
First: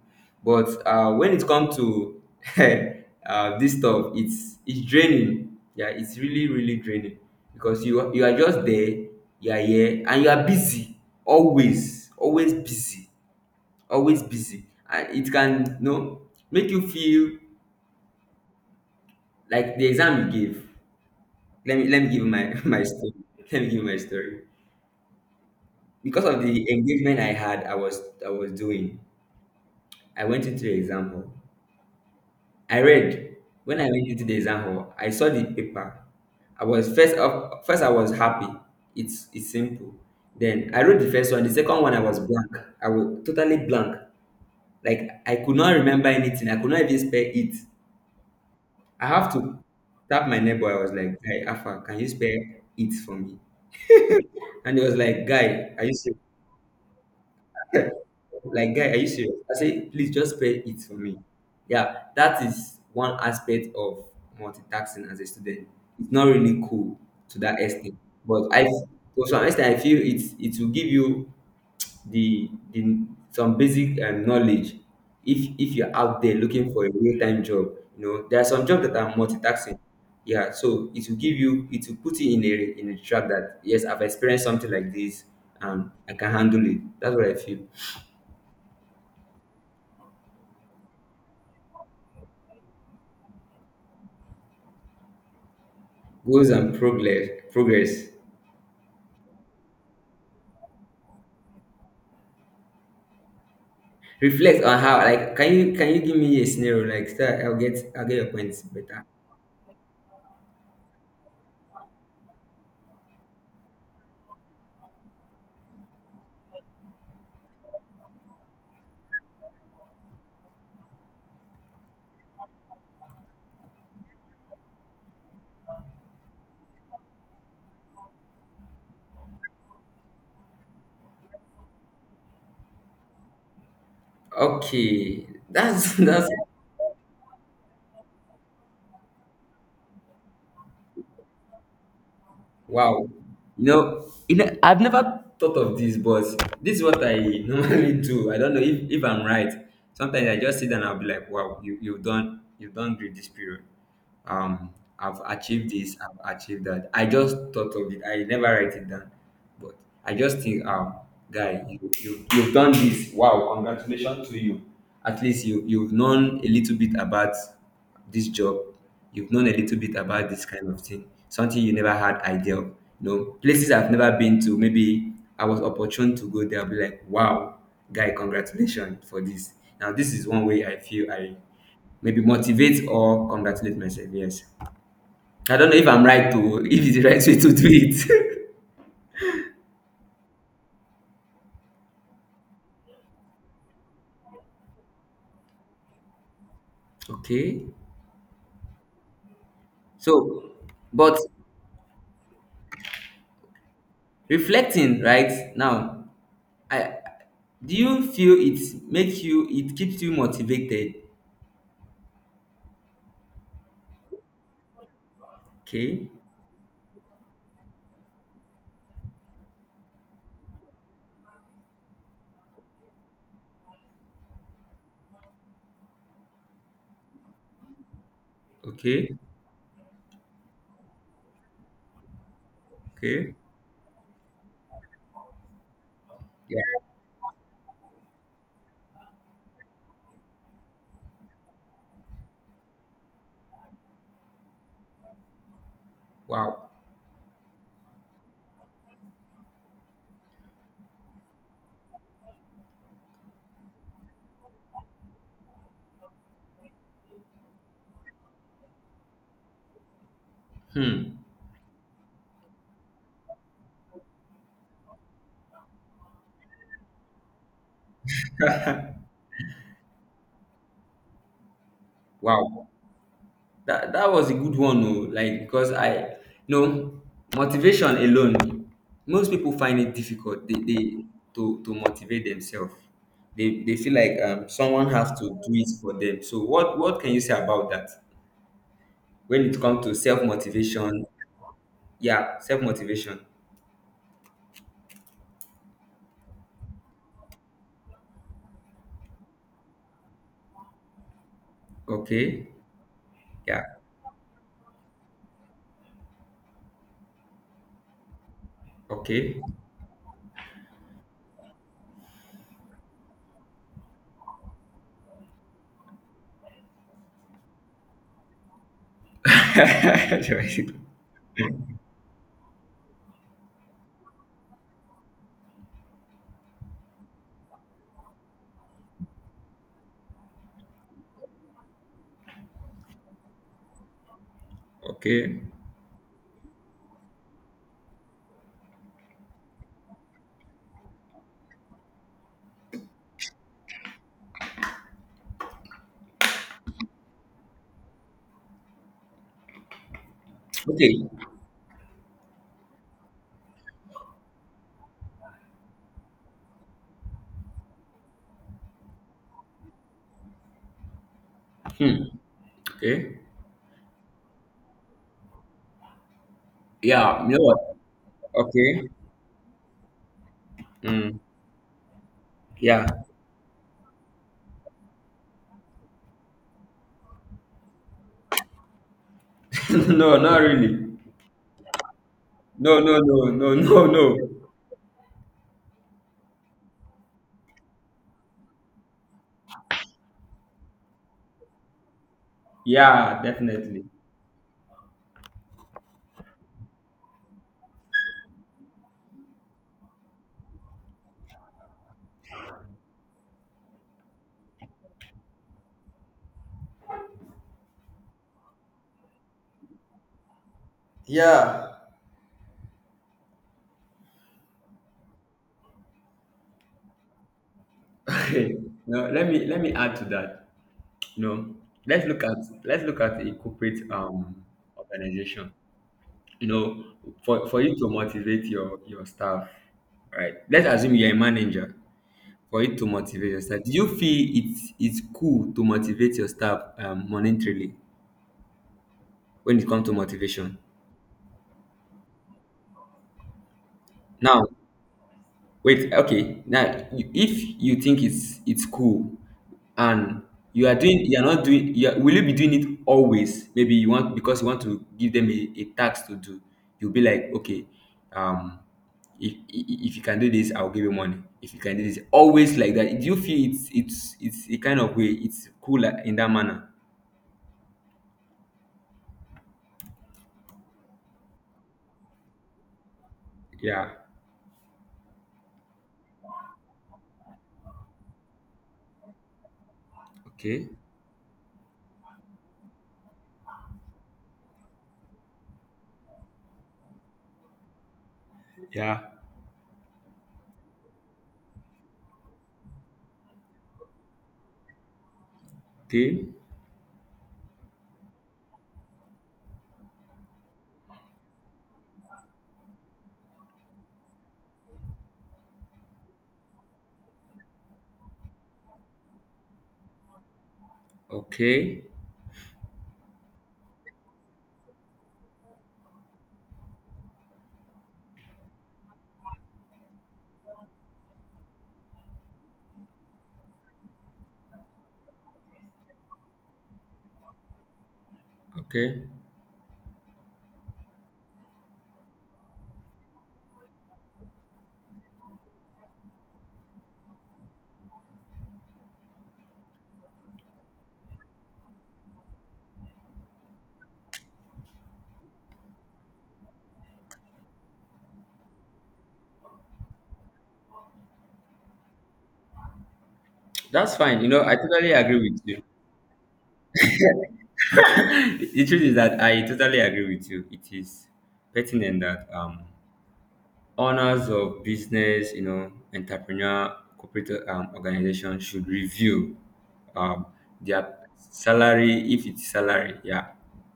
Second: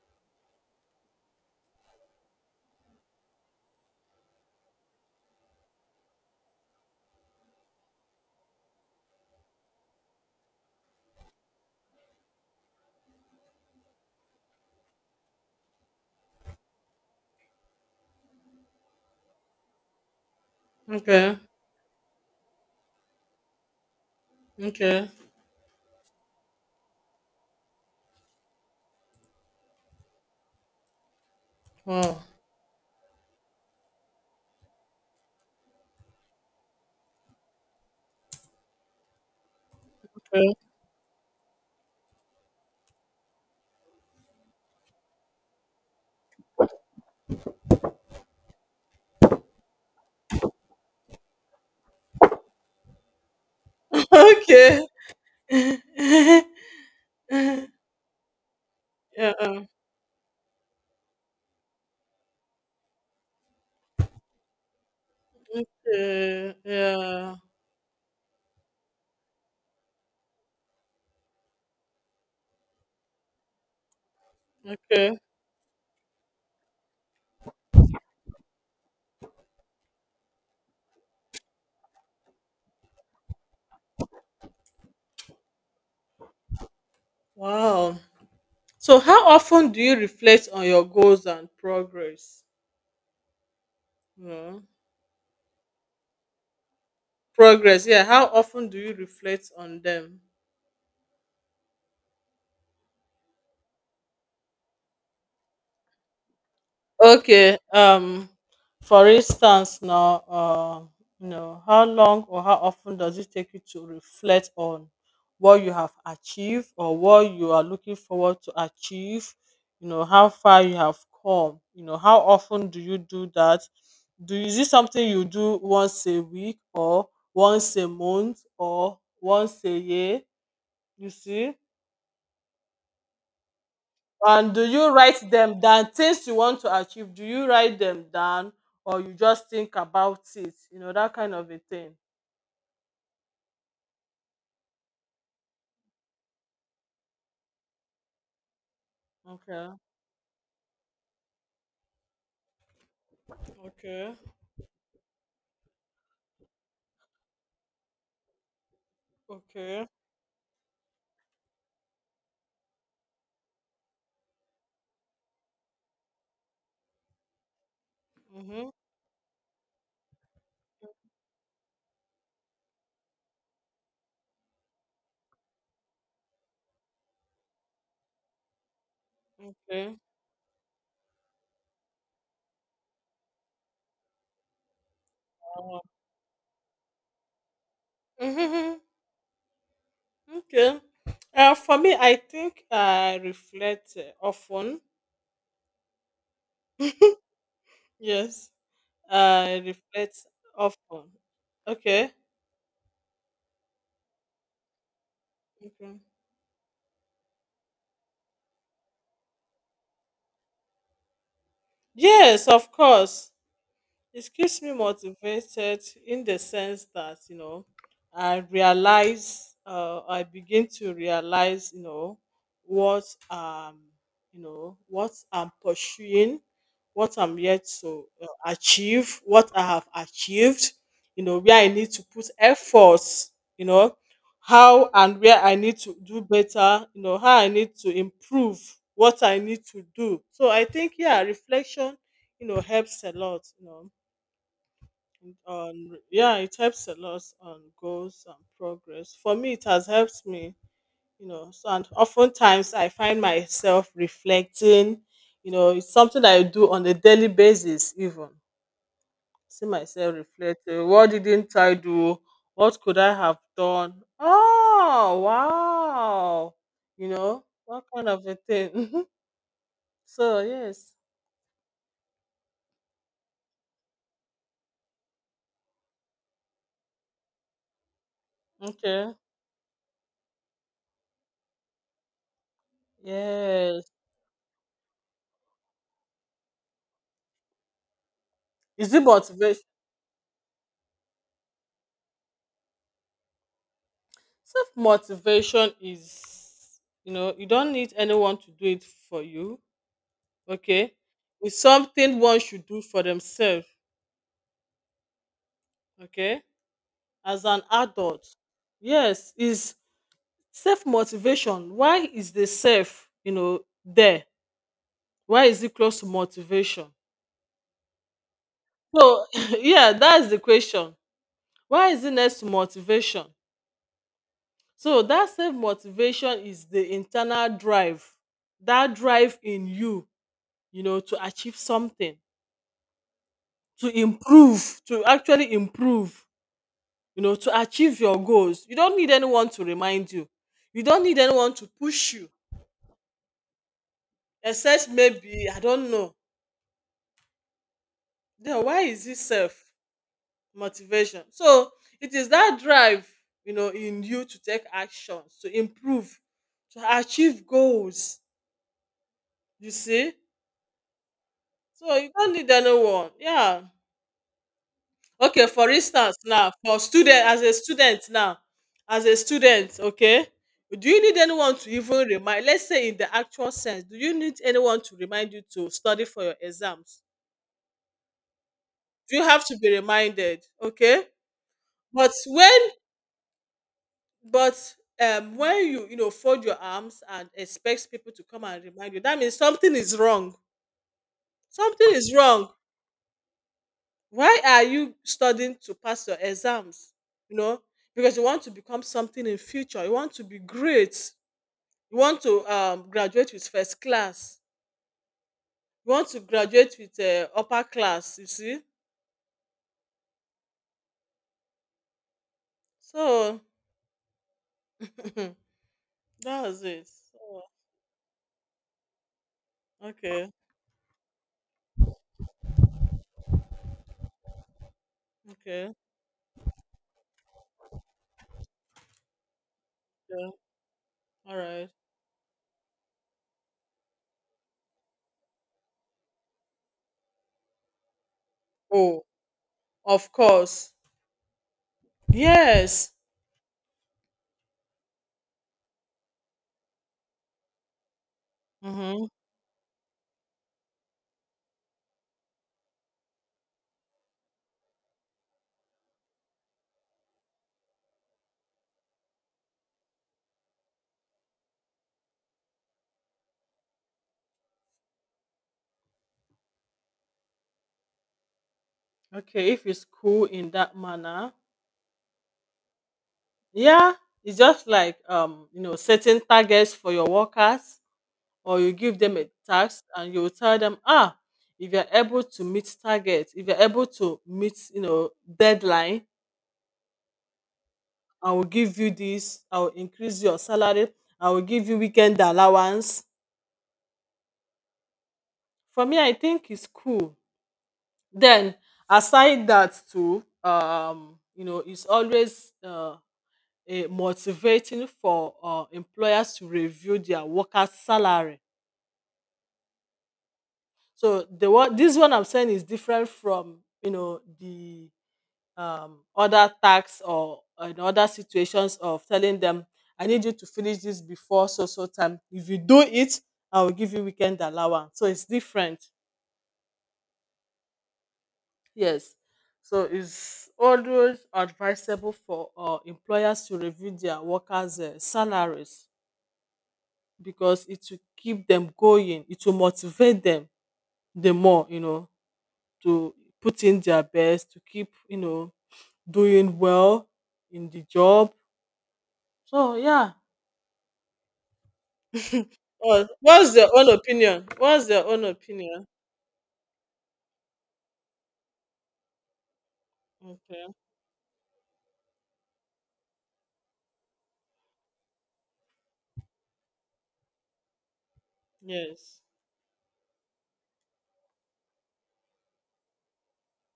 Speaker 2: But when it comes to this stuff, it's draining. Yeah, it's really really draining, because you, are just there, you are here, and you are busy, always, always busy, and it can, you know, make you feel like the exam you gave.
Speaker 1: okay,
Speaker 2: Let me give you my my story. Let me give you my story.
Speaker 1: okay.
Speaker 2: Because of the engagement I had, I was doing. I went into the exam hall.
Speaker 1: Wow.
Speaker 2: I read. When I went into the exam hall, I saw the paper. I was first up, first I was happy. It's simple.
Speaker 1: Okay.
Speaker 2: Then I wrote the first one. The second one, I was blank. I was totally blank. Like, I could not remember anything. I could not even spell it. I have to tap my neighbor. I was like, guy, Alpha, can you spell it for me? And he
Speaker 1: Okay.
Speaker 2: was like, guy, are you serious?
Speaker 1: Yeah.
Speaker 2: Like, guy, are you serious? I
Speaker 1: Okay.
Speaker 2: say, please just pay it for me. Yeah, that is one aspect of multitasking as a student. It's not really cool
Speaker 1: Yeah.
Speaker 2: to that extent. But I to some extent I feel it will give you the some basic knowledge
Speaker 1: Okay.
Speaker 2: if you're out there looking for a real-time job, you know there are some jobs that are multitasking. Yeah, so it will give you, it will put you in a trap that yes, I've experienced something like this and I can handle it. That's what I feel.
Speaker 1: Wow. So, how often do you reflect on your goals and progress? Well,
Speaker 2: Goals and progress,
Speaker 1: progress. Yeah. How often do you reflect on them?
Speaker 2: reflect on how, like, can you give me a scenario like so I'll
Speaker 1: Okay.
Speaker 2: get
Speaker 1: Um,
Speaker 2: your points better?
Speaker 1: for instance, now, how long or how often does it take you to reflect on what you have achieved or what you are looking forward to achieve? How far you have come. How often do you do that? Do is it something you do once a week or once a month or once a year? You see. And do you
Speaker 2: Okay,
Speaker 1: write them down?
Speaker 2: that's
Speaker 1: Things
Speaker 2: that's
Speaker 1: you want to achieve, do you write them down or you just think about it? You know, that kind of a thing.
Speaker 2: wow. You know, I've never thought of this, but this is what I normally do. I don't know if I'm right.
Speaker 1: Okay.
Speaker 2: Sometimes I just sit and I'll be like, wow, you you've done great this period.
Speaker 1: Okay.
Speaker 2: Um, I've achieved this, I've achieved that. I just thought of it, I never write it down. But
Speaker 1: Okay.
Speaker 2: I just think, guy, you've done this. Wow, congratulations to you. At least you've known a little bit about this job.
Speaker 1: Mm-hmm.
Speaker 2: You've known a little bit about this kind of thing. Something you never had idea of. You know, places I've never been to. Maybe I was opportune to go there. I'll be like, wow, guy, congratulations for this. Now
Speaker 1: Okay.
Speaker 2: this is one way I feel I maybe motivate or congratulate myself. Yes. I don't know
Speaker 1: Uh,
Speaker 2: if I'm right to if it's the right way to do it.
Speaker 1: mhm. Okay. For me, I think I reflect often.
Speaker 2: Okay.
Speaker 1: Yes, I reflect
Speaker 2: So,
Speaker 1: often.
Speaker 2: but
Speaker 1: Okay.
Speaker 2: reflecting right
Speaker 1: Okay.
Speaker 2: now, I do you feel it makes you it keeps you motivated?
Speaker 1: Yes, of course. It keeps me motivated
Speaker 2: Okay,
Speaker 1: in the sense that, you know, I begin to realize, what um, you know, what I'm pursuing, what I'm yet to
Speaker 2: okay,
Speaker 1: achieve, what I have achieved, you know, where I need to put efforts,
Speaker 2: okay.
Speaker 1: you know, how and where I need to do
Speaker 2: Yeah.
Speaker 1: better, you know, how I need to improve, what I need to do. So I think, yeah, reflection, you know, helps a lot, you know on yeah it
Speaker 2: Wow.
Speaker 1: helps a lot on goals and progress. For me it has helped me, you know. So, and oftentimes I find myself reflecting, you know. It's something I do on a daily basis. Even see myself reflecting. What
Speaker 2: Hmm.
Speaker 1: didn't I do? What could I have done? Oh, wow. You know, what kind of a thing. So, yes.
Speaker 2: Wow. That was a good one, oh. Like, because I, you know, motivation alone,
Speaker 1: Okay.
Speaker 2: most people find it difficult. They to motivate themselves. They
Speaker 1: Yes.
Speaker 2: feel like someone has to do it for them. So what can you say about that
Speaker 1: Is it
Speaker 2: when it
Speaker 1: motivation?
Speaker 2: comes to self motivation? Yeah, self-motivation.
Speaker 1: Self motivation is, you know, you don't need anyone to do it for you. Okay. It's something one
Speaker 2: Okay.
Speaker 1: should do for
Speaker 2: Yeah.
Speaker 1: themselves. Okay. As an adult. Yes.
Speaker 2: Okay.
Speaker 1: Is self motivation. Why is the self, you know, there? Why is it close to motivation? So, yeah, that's the
Speaker 2: okay.
Speaker 1: question. Why is it next to motivation? So, that self motivation is the internal drive, that drive in you, you know, to achieve something, to improve, to actually improve, you know, to achieve your goals. You don't need anyone to remind you. You don't need anyone to push you, except maybe, I don't know. Then why is this self
Speaker 2: Okay.
Speaker 1: motivation so? It is that drive, you know, in you to take actions, to improve, to achieve goals. You see, so
Speaker 2: Hmm.
Speaker 1: you don't need anyone,
Speaker 2: Okay.
Speaker 1: yeah. Okay, for instance now, for
Speaker 2: Yeah.
Speaker 1: student
Speaker 2: You
Speaker 1: as
Speaker 2: know
Speaker 1: a
Speaker 2: what?
Speaker 1: student now,
Speaker 2: Okay.
Speaker 1: as a student, okay, do you need
Speaker 2: Hmm.
Speaker 1: anyone to even remind, let's
Speaker 2: Yeah.
Speaker 1: say in the actual sense, do you need anyone to remind you to study for your exams? Do you have to be
Speaker 2: no, not
Speaker 1: reminded?
Speaker 2: really.
Speaker 1: Okay. But when
Speaker 2: No, no, no.
Speaker 1: but when you, you know, fold your arms and expect people to come and remind you, that means something is wrong. Something is wrong.
Speaker 2: Yeah, definitely.
Speaker 1: Why are you studying? To pass your exams, you know, because you want to become something in future. You want to be great. You want to graduate with first class. You want to graduate with upper class. You see.
Speaker 2: Yeah.
Speaker 1: So, that was it. So,
Speaker 2: Okay. No, let me add to
Speaker 1: okay.
Speaker 2: that. You know, let's look at let's look at a corporate organization.
Speaker 1: Okay.
Speaker 2: You know, for you to motivate your staff,
Speaker 1: Yeah.
Speaker 2: right? Let's assume you're a
Speaker 1: All right.
Speaker 2: manager. For you to motivate your staff, do you feel it's cool to motivate your staff monetarily
Speaker 1: Oh,
Speaker 2: when it comes to
Speaker 1: of
Speaker 2: motivation?
Speaker 1: course. Yes.
Speaker 2: Now wait, okay, now if you think it's
Speaker 1: Mm-hmm.
Speaker 2: cool, and you are doing, you are not doing, will you be doing it always, maybe you want, because you want to give them a task to do? You'll be like, okay, um if, if you can do this, I'll give you money. If you can do this always like that, do you feel it's a kind of way, it's cool, like, in that manner?
Speaker 1: Okay, if it's cool in that manner,
Speaker 2: Yeah.
Speaker 1: yeah. It's just like, you know, setting targets for your workers, or you give them a task and you will tell
Speaker 2: Okay.
Speaker 1: them, ah, if you're able to meet target, if you're able to meet, you know, deadline, I will give you
Speaker 2: Yeah.
Speaker 1: this. I will increase your salary. I will give you weekend allowance. For me, I
Speaker 2: Okay.
Speaker 1: think it's cool. Then, aside that too, you know, it's always a motivating for employers to review their workers salary. So the one
Speaker 2: Okay.
Speaker 1: this one I'm saying is different from, you know, the other tasks or in other situations of telling them, I need you to finish this before so so time. If you do it, I will give you weekend allowance. So it's different.
Speaker 2: Okay.
Speaker 1: Yes. So it's always advisable for employers to review their workers salaries, because it will keep them going. It will motivate them the more, you know, to put in their best, to keep, you know, doing well in the job. So, yeah. What what's their own
Speaker 2: That's fine. You know,
Speaker 1: opinion?
Speaker 2: I
Speaker 1: What's
Speaker 2: totally
Speaker 1: their own
Speaker 2: agree with you.
Speaker 1: opinion?
Speaker 2: The truth is that I totally agree with you.
Speaker 1: Okay.
Speaker 2: It is pertinent that owners of business, you know, entrepreneur, corporate organization should
Speaker 1: Yes.
Speaker 2: review um, their salary, if it's salary, yeah,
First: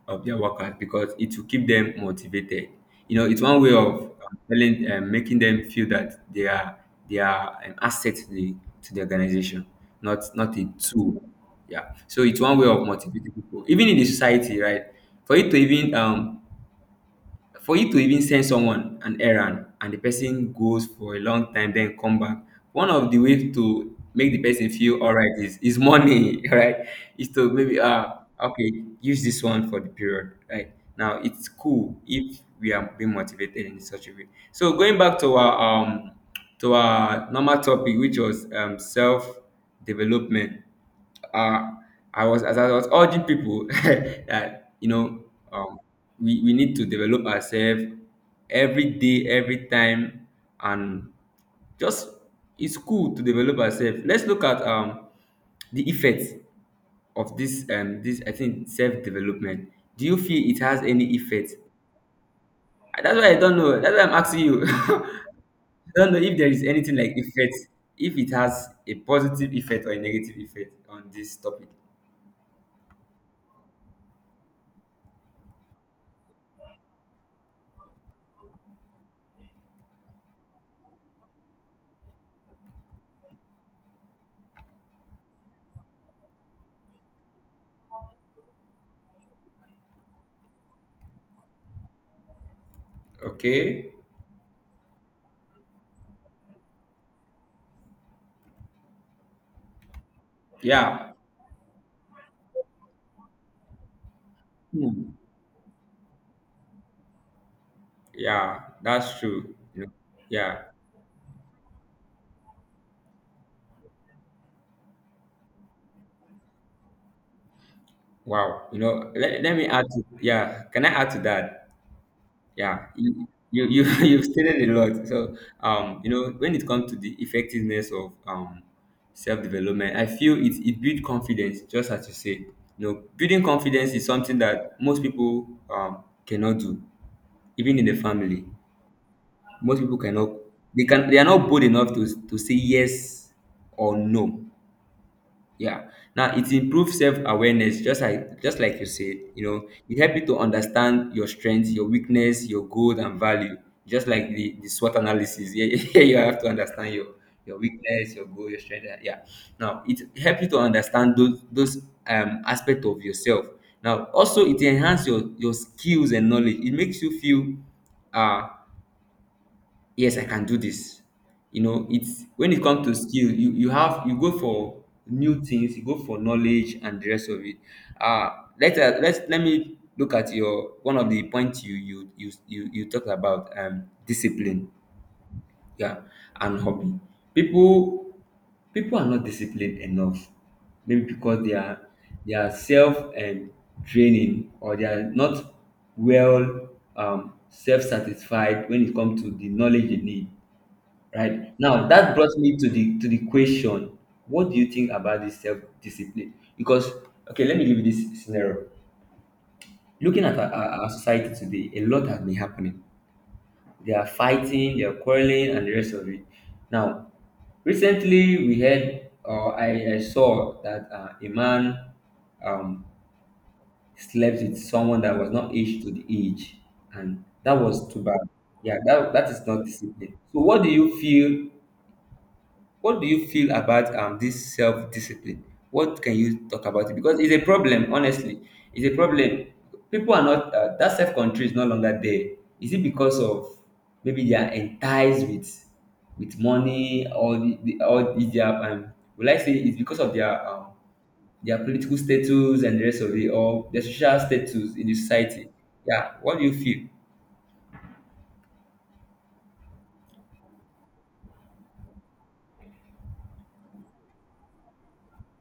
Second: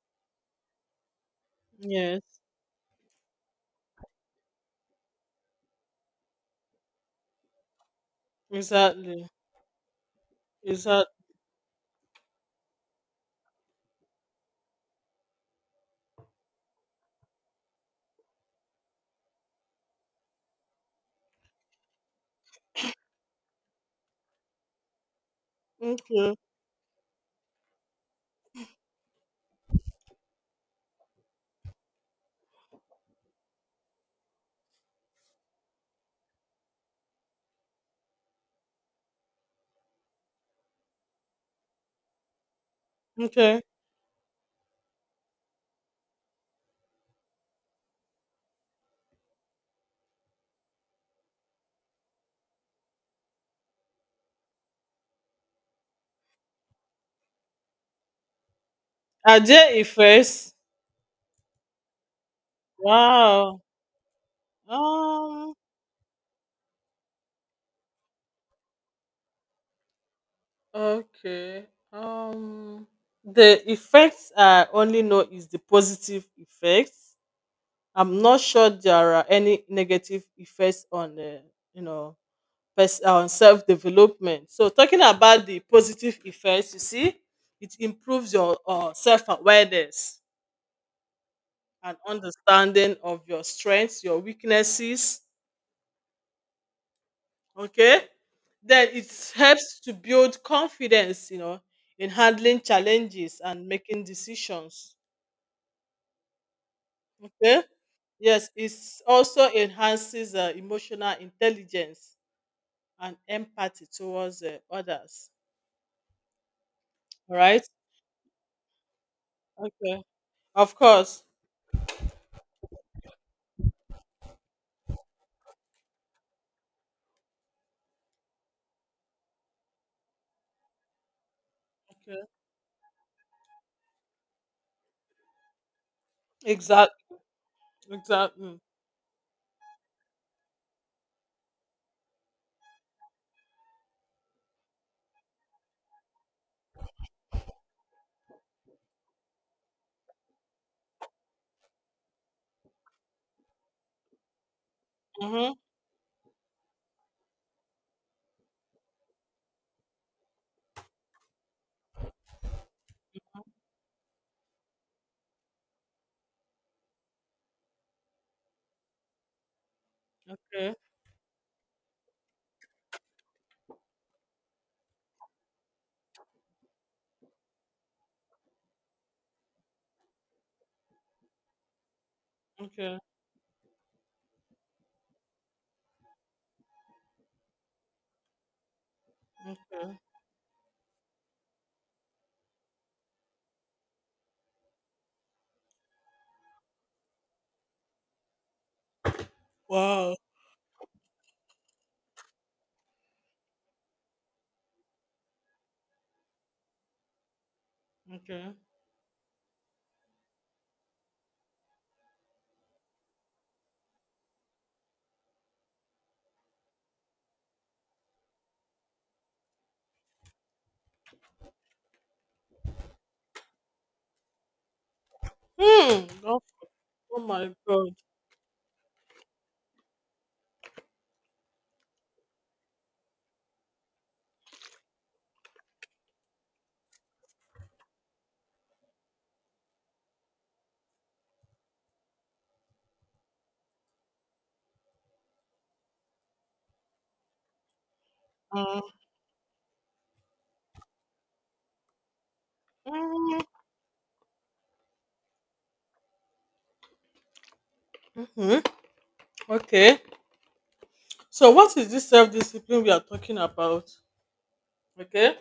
Speaker 2: of their workers, because it will keep them
Speaker 1: Yes.
Speaker 2: motivated. You know, it's one way of telling, making them feel that they are an asset to the
Speaker 1: Exactly.
Speaker 2: organization, not a
Speaker 1: Exactly.
Speaker 2: tool. Yeah, so it's one way of motivating people, even in the society, right? For you to even for you to even send someone an errand and the person goes for a long time, then come back, one of the ways to make the person feel all right is
Speaker 1: Okay.
Speaker 2: money, right? Is to maybe okay, use this one for the period. Right now, it's cool if we are being motivated in such a way. So going back to our normal topic, which was self development. uh, I was, as I was urging
Speaker 1: Okay.
Speaker 2: people, that, you know, um, we need to develop ourselves every day, every time, and just, it's cool to develop ourselves. Let's look at the effects of this, I think, self
Speaker 1: Ajay
Speaker 2: development. Do you
Speaker 1: Ifes.
Speaker 2: feel it has any effect? That's why I don't
Speaker 1: Wow.
Speaker 2: know. That's why I'm asking you.
Speaker 1: Um.
Speaker 2: I don't know if there is anything like effect, if it has a positive effect or a negative effect on this
Speaker 1: Okay.
Speaker 2: topic.
Speaker 1: Um. The effects I only know is the positive effects. I'm not sure there are any negative effects on the, you know, self development. So, talking about the positive effects, you see, it improves your self awareness and understanding of your
Speaker 2: Okay.
Speaker 1: strengths, your weaknesses. Okay. Then it helps to build
Speaker 2: Yeah.
Speaker 1: confidence, you know, in handling challenges and making decisions.
Speaker 2: Hmm.
Speaker 1: Okay. Yes,
Speaker 2: Yeah,
Speaker 1: it
Speaker 2: that's
Speaker 1: also
Speaker 2: true. You know,
Speaker 1: enhances
Speaker 2: yeah.
Speaker 1: emotional intelligence and empathy towards others. All right.
Speaker 2: Wow. You know, let me add
Speaker 1: Okay.
Speaker 2: to, yeah,
Speaker 1: Of
Speaker 2: can I add to
Speaker 1: course.
Speaker 2: that? Yeah. You you've stated a lot. So, you know, when it comes to the effectiveness of self-development, I feel it builds confidence, just as you
Speaker 1: Okay.
Speaker 2: say. You know, building confidence is something that most people cannot do,
Speaker 1: Exact
Speaker 2: even in the family.
Speaker 1: exactly.
Speaker 2: Most people cannot, they are not bold enough to say yes or no. Yeah. Now it improves self-awareness, just like you said, you know, it helps you to understand your strengths, your weakness, your goal and value. Just like the SWOT analysis.
Speaker 1: Mhm.
Speaker 2: Yeah, yeah, you have to understand your weakness, your goal, your strength. Yeah. Now it helps you to understand those aspect of yourself. Now also it enhances your skills and knowledge. It makes you feel uh yes, I can do
Speaker 1: Okay,
Speaker 2: this. You know, it's when it comes to skill, you go for new things, you go for knowledge and the rest of it. uh Let let me look at your one of the points you you
Speaker 1: okay,
Speaker 2: talked about, discipline. Yeah. And hobby, people people are not disciplined
Speaker 1: okay.
Speaker 2: enough, maybe because they are self and training, or they are not well, self-satisfied when it comes to the knowledge they
Speaker 1: Wow,
Speaker 2: need right now. That brought me to the question, what do you think about this self-discipline? Because okay, let me give you this
Speaker 1: okay.
Speaker 2: scenario. Looking at our society today, a lot has been happening. They are fighting, they are quarreling and the rest of it. Now, recently we heard, or I saw that a man um, slept with someone that was not age to the
Speaker 1: Hmm. Oh,
Speaker 2: age,
Speaker 1: oh
Speaker 2: and
Speaker 1: my
Speaker 2: that was
Speaker 1: God.
Speaker 2: too bad. Yeah, that is not discipline. So what do you feel? What do you feel about this self discipline? What can you talk about it? Because it's a problem, honestly. It's a problem. People are not that self control is no longer there. Is it because of maybe they are enticed with money, or their,
Speaker 1: Mm.
Speaker 2: will I say it's because of their political status and the rest of it,
Speaker 1: Mm,
Speaker 2: or their social status in the society? Yeah, what do you feel?
Speaker 1: mhm. Okay. So, what is this self discipline we are talking about? Okay.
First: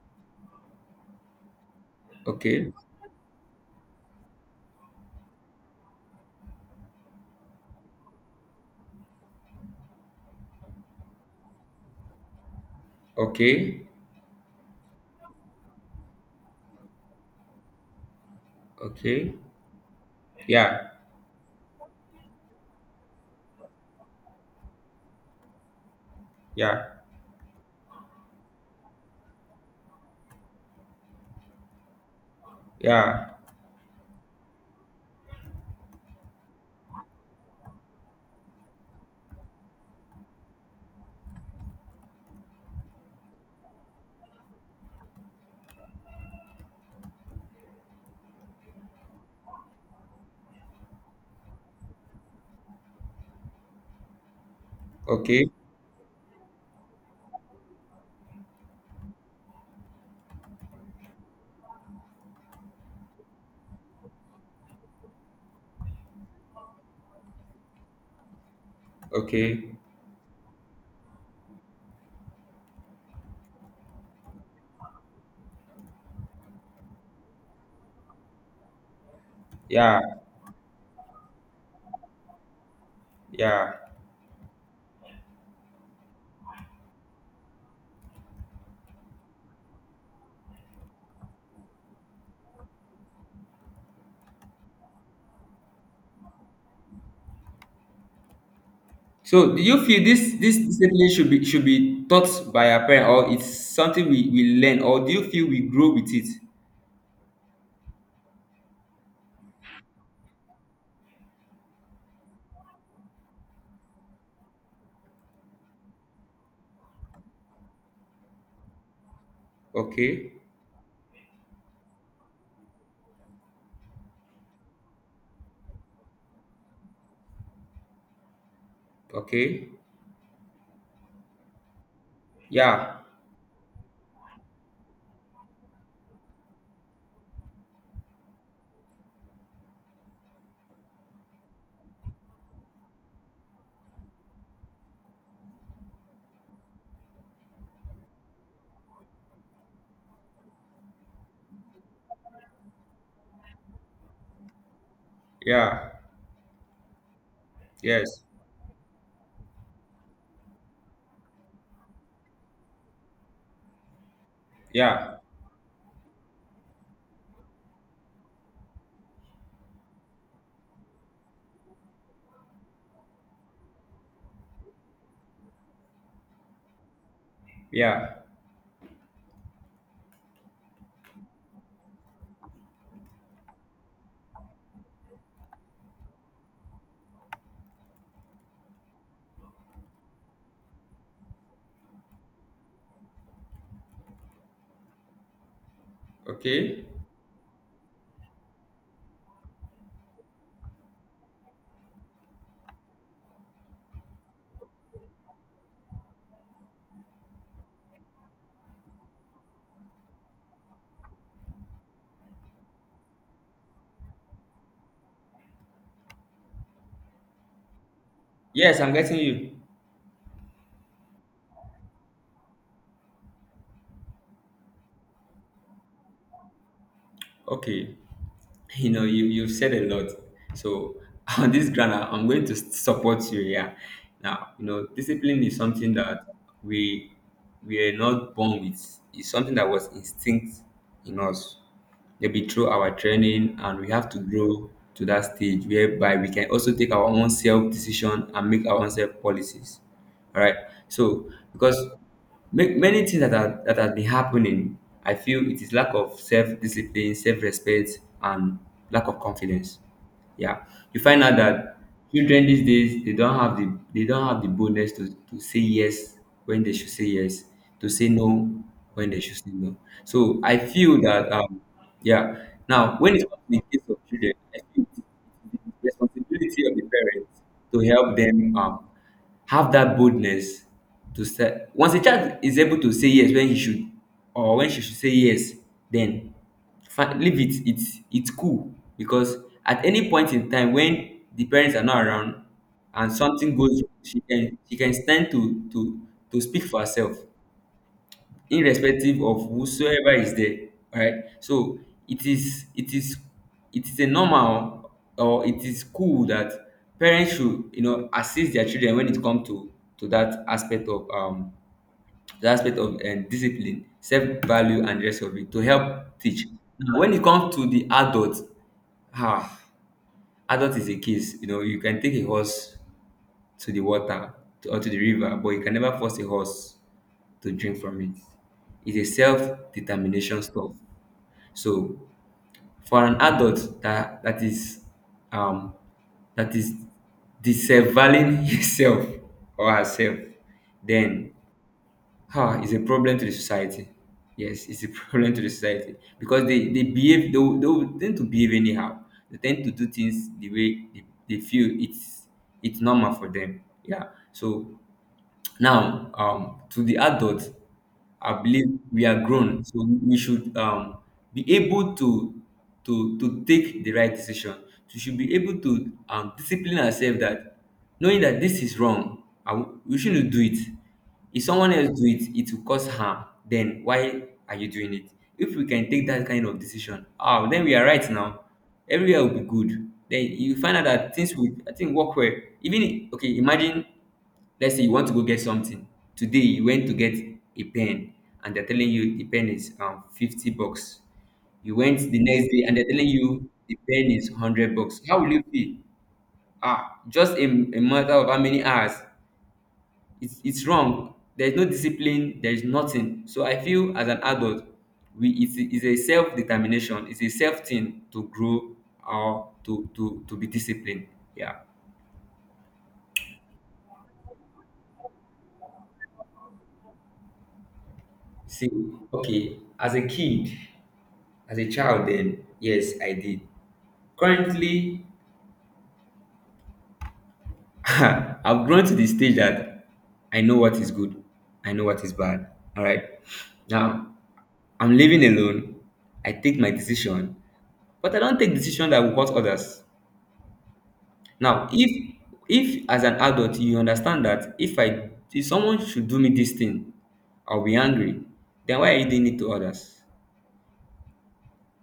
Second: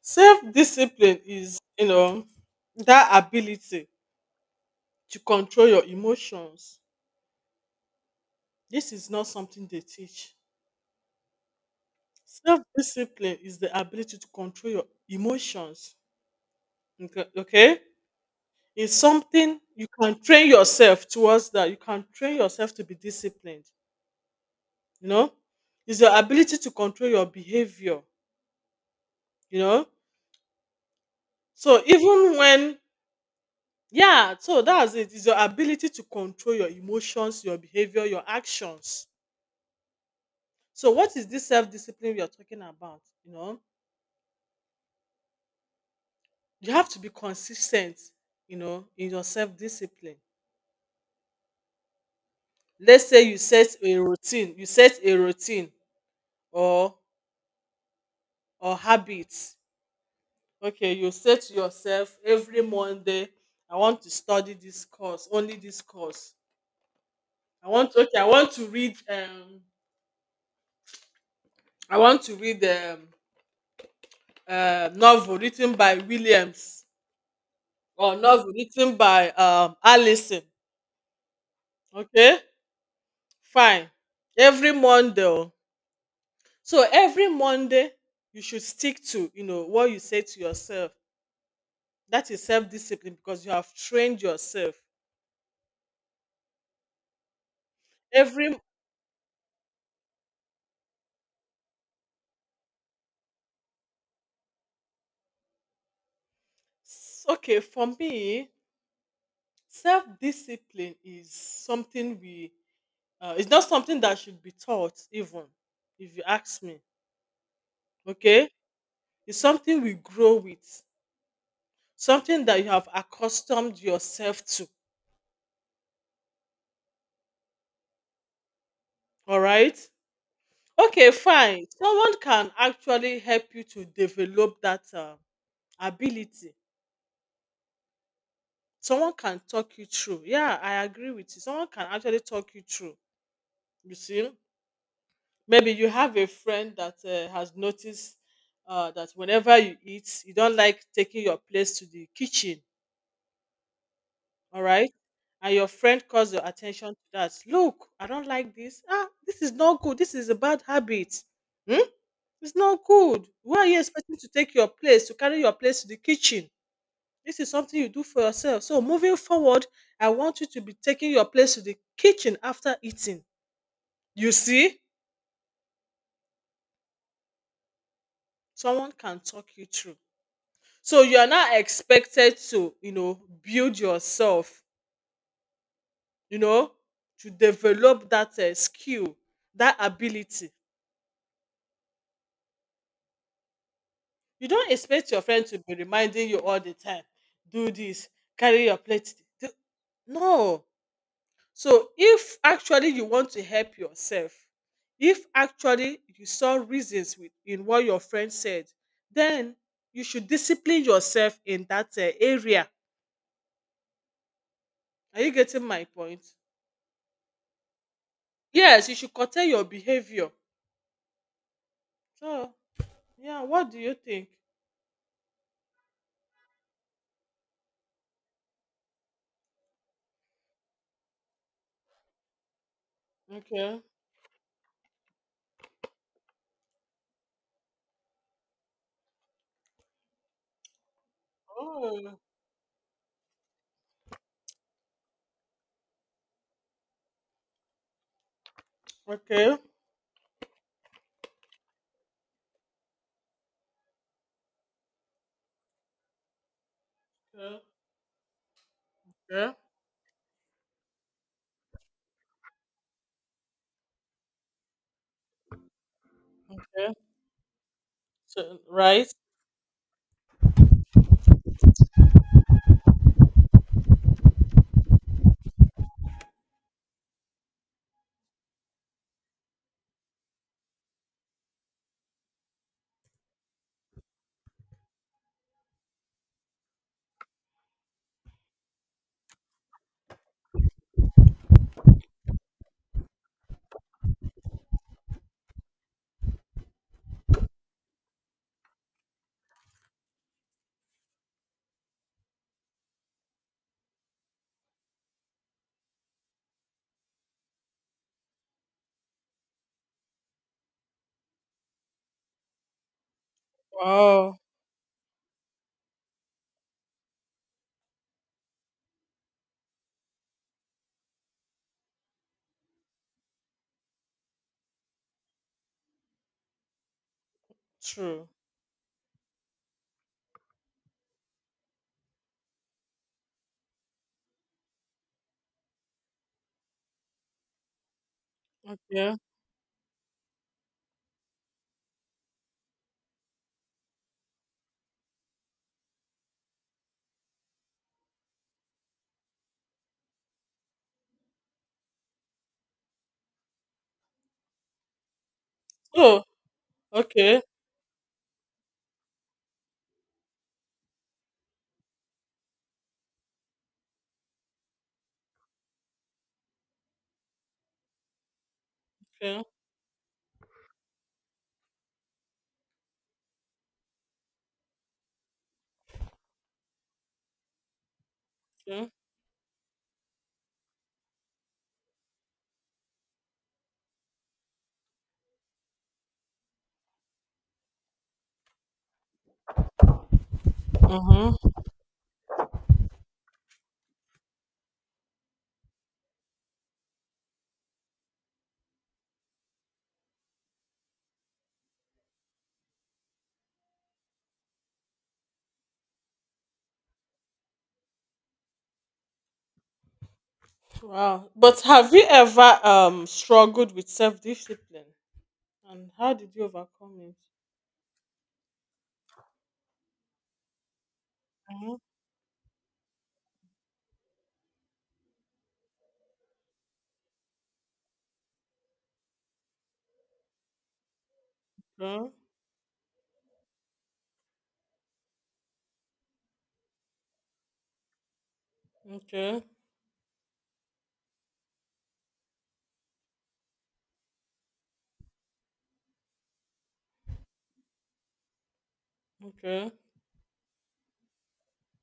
Speaker 1: Self discipline is, you know,
Speaker 2: Okay,
Speaker 1: that ability to control your emotions. This is not something they teach. Self discipline is the
Speaker 2: okay,
Speaker 1: ability to control your emotions. Okay. Okay? It's
Speaker 2: okay.
Speaker 1: something you can train
Speaker 2: Yeah,
Speaker 1: yourself towards that. You can train yourself to be disciplined. You know, it's your ability to
Speaker 2: yeah,
Speaker 1: control your behavior. You know, so even when,
Speaker 2: yeah.
Speaker 1: yeah, so that's it. It's your ability to control your emotions, your behavior, your actions. So what is this self-discipline we are talking about? You know, you have to be consistent, you know, in your self-discipline. Let's say you set a routine. You set a
Speaker 2: Okay.
Speaker 1: routine or or habits Okay, you say to yourself, every Monday I want to study this course, only this course. I want, okay, I want to read
Speaker 2: Okay.
Speaker 1: i want to read um novel written by Williams or novel written by
Speaker 2: Yeah.
Speaker 1: Allison. Okay,
Speaker 2: Yeah.
Speaker 1: fine. Every Monday, oh. So every Monday you should stick to, you know, what you say to yourself. That is self-discipline, because you have trained yourself every.
Speaker 2: So do you feel this discipline should be taught by our parent, or it's something we learn, or do you feel we grow with it?
Speaker 1: Okay, for me, self-discipline is something we, it's not something that should be taught. Even if you ask me, okay, it's something we
Speaker 2: Okay.
Speaker 1: grow with, something that you have accustomed yourself to. All
Speaker 2: Okay.
Speaker 1: right. Okay, fine, someone can
Speaker 2: Yeah.
Speaker 1: actually help you to develop that ability. Someone can talk you through, yeah, I agree with you. Someone can actually talk you through. You see, maybe you have a friend that has noticed that whenever you eat, you don't like taking your place to the kitchen, all right? And your
Speaker 2: Yeah.
Speaker 1: friend calls your attention to that. Look, I
Speaker 2: Yes.
Speaker 1: don't like this. Ah, this is not good. This is a bad habit. Hmm? It's not good. Why are you expecting to take your place, to
Speaker 2: Yeah.
Speaker 1: carry your place to the kitchen? This is something you do for yourself. So, moving forward, I want you to be taking your place to the kitchen after eating. You see,
Speaker 2: Yeah.
Speaker 1: someone can talk you through. So you are now expected to, you know, build yourself, you know, to develop that skill, that ability. You don't expect your friend to be reminding you all the
Speaker 2: Okay.
Speaker 1: time, do this, carry your plate. Do-" No. So if actually you want to help yourself, if actually you saw reasons with, in what your friend said, then you should discipline yourself in that area. Are you getting my point?
Speaker 2: Yes,
Speaker 1: Yes,
Speaker 2: I'm
Speaker 1: you should
Speaker 2: getting
Speaker 1: curtail
Speaker 2: you.
Speaker 1: your behavior. So, yeah, what do you think?
Speaker 2: Okay. You know, you've said a lot, so on this ground, I'm going to support you, yeah.
Speaker 1: Okay.
Speaker 2: Now, you know, discipline is something that we we are not born with, it's something that was instinct in us
Speaker 1: Oh,
Speaker 2: maybe through our training, and we have to grow to that stage whereby we can also take our own self decision and make our own self
Speaker 1: okay.
Speaker 2: policies, all right? So, because many things that are that have been happening, I feel it is lack of self-discipline,
Speaker 1: Okay.
Speaker 2: self-respect and lack of
Speaker 1: Okay.
Speaker 2: confidence. Yeah, you find out that children these days, they don't have the, they don't have the boldness to say yes when they should
Speaker 1: Okay.
Speaker 2: say yes, to say
Speaker 1: So,
Speaker 2: no when
Speaker 1: right?
Speaker 2: they should say no. So I feel that yeah, now when it comes to the case of children, I feel responsibility of the parents to help them, have that boldness to say, once a child is able to say yes when he should, or when she should say yes, then leave it, it's cool. Because at any point in time when the parents are not around and something goes wrong, she can stand to to speak for herself, irrespective of whosoever is there, right? So it is, it is it is a normal, or it is cool that parents should, you know, assist their children when it comes to that aspect of the aspect of discipline,
Speaker 1: Wow.
Speaker 2: self-value and the rest of it, to help teach. Now when it comes to the adult, ah, adult is a case, you know, you can take a horse to the water, or to the river, but you can never force a horse to drink from it.
Speaker 1: True.
Speaker 2: It's a self-determination stuff. So for an adult that is um that is disavowing himself
Speaker 1: Yeah.
Speaker 2: or herself, then ah, it's a problem to the society. Yes, it's a problem to the society because they they will tend to behave anyhow. They tend to do things the way they feel it's normal for them. Yeah. So now
Speaker 1: Oh.
Speaker 2: to the
Speaker 1: Okay.
Speaker 2: adult I believe we are grown, so we should be able to to take the right decision. We should be able to discipline ourselves, that knowing that this is wrong
Speaker 1: Okay.
Speaker 2: and we shouldn't do it. If someone else do it, it will cause harm, then why are you doing it? If we can take that kind of decision, then we are right. Now
Speaker 1: Okay.
Speaker 2: everywhere will be good, then you find out that things will, I think, work well. Even okay, imagine. Let's say you want to go get something. Today you went to get a pen and they're telling you the pen is 50 bucks.
Speaker 1: Mm-hmm.
Speaker 2: You went the next day and they're telling you the pen is 100 bucks. How will you feel? Ah, just a matter of how many hours. It's wrong. There's no discipline. There's nothing. So I feel as an adult, it's a self-determination. It's a self-thing to grow or to be disciplined.
Speaker 1: Wow.
Speaker 2: Yeah.
Speaker 1: But have you ever struggled with self-discipline? And how did you overcome it?
Speaker 2: See, okay, as a kid, as a child then, yes, I did. Currently, I've grown to the stage that I know what is good, I know what
Speaker 1: Mhm.
Speaker 2: is bad. All right. Now, I'm living alone. I take my decision, but I don't take decision that will hurt
Speaker 1: Okay. Okay.
Speaker 2: others. Now, if as an adult you understand that if someone should do me this thing, I'll be angry. Then why are you doing it to
Speaker 1: Okay.
Speaker 2: others?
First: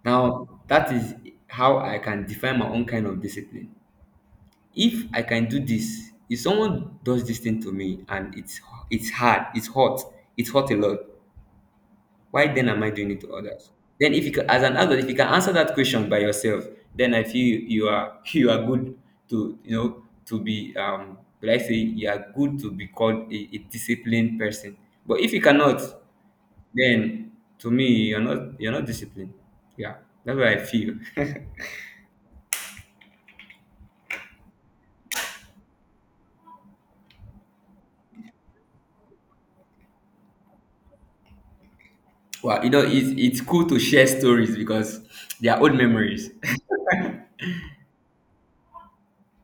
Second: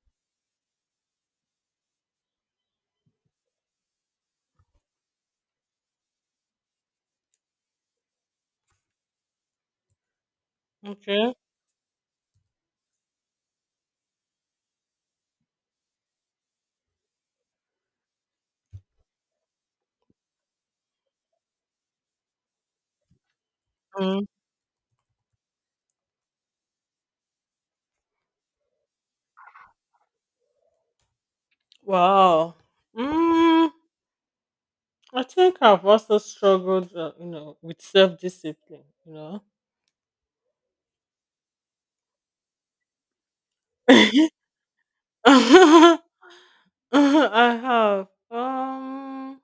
Speaker 2: Now, that is how I can define my own kind of discipline. If I can do this, if someone does this thing to me and it's hard it's hot, it's hot a lot,
Speaker 1: Okay.
Speaker 2: why then am I doing it to others? Then if you can, as an adult, if you can answer that question by yourself, then I feel you are you are good to, you know, to be like I say, you are good to be called a
Speaker 1: Mm.
Speaker 2: disciplined person. But if you cannot, then to me you're not disciplined. Yeah, that's what I feel.
Speaker 1: Wow. Mm, I think I've also struggled, you know, with self-discipline, you know.
Speaker 2: Well, you know, it's cool to share stories because they are old
Speaker 1: I
Speaker 2: memories.
Speaker 1: have.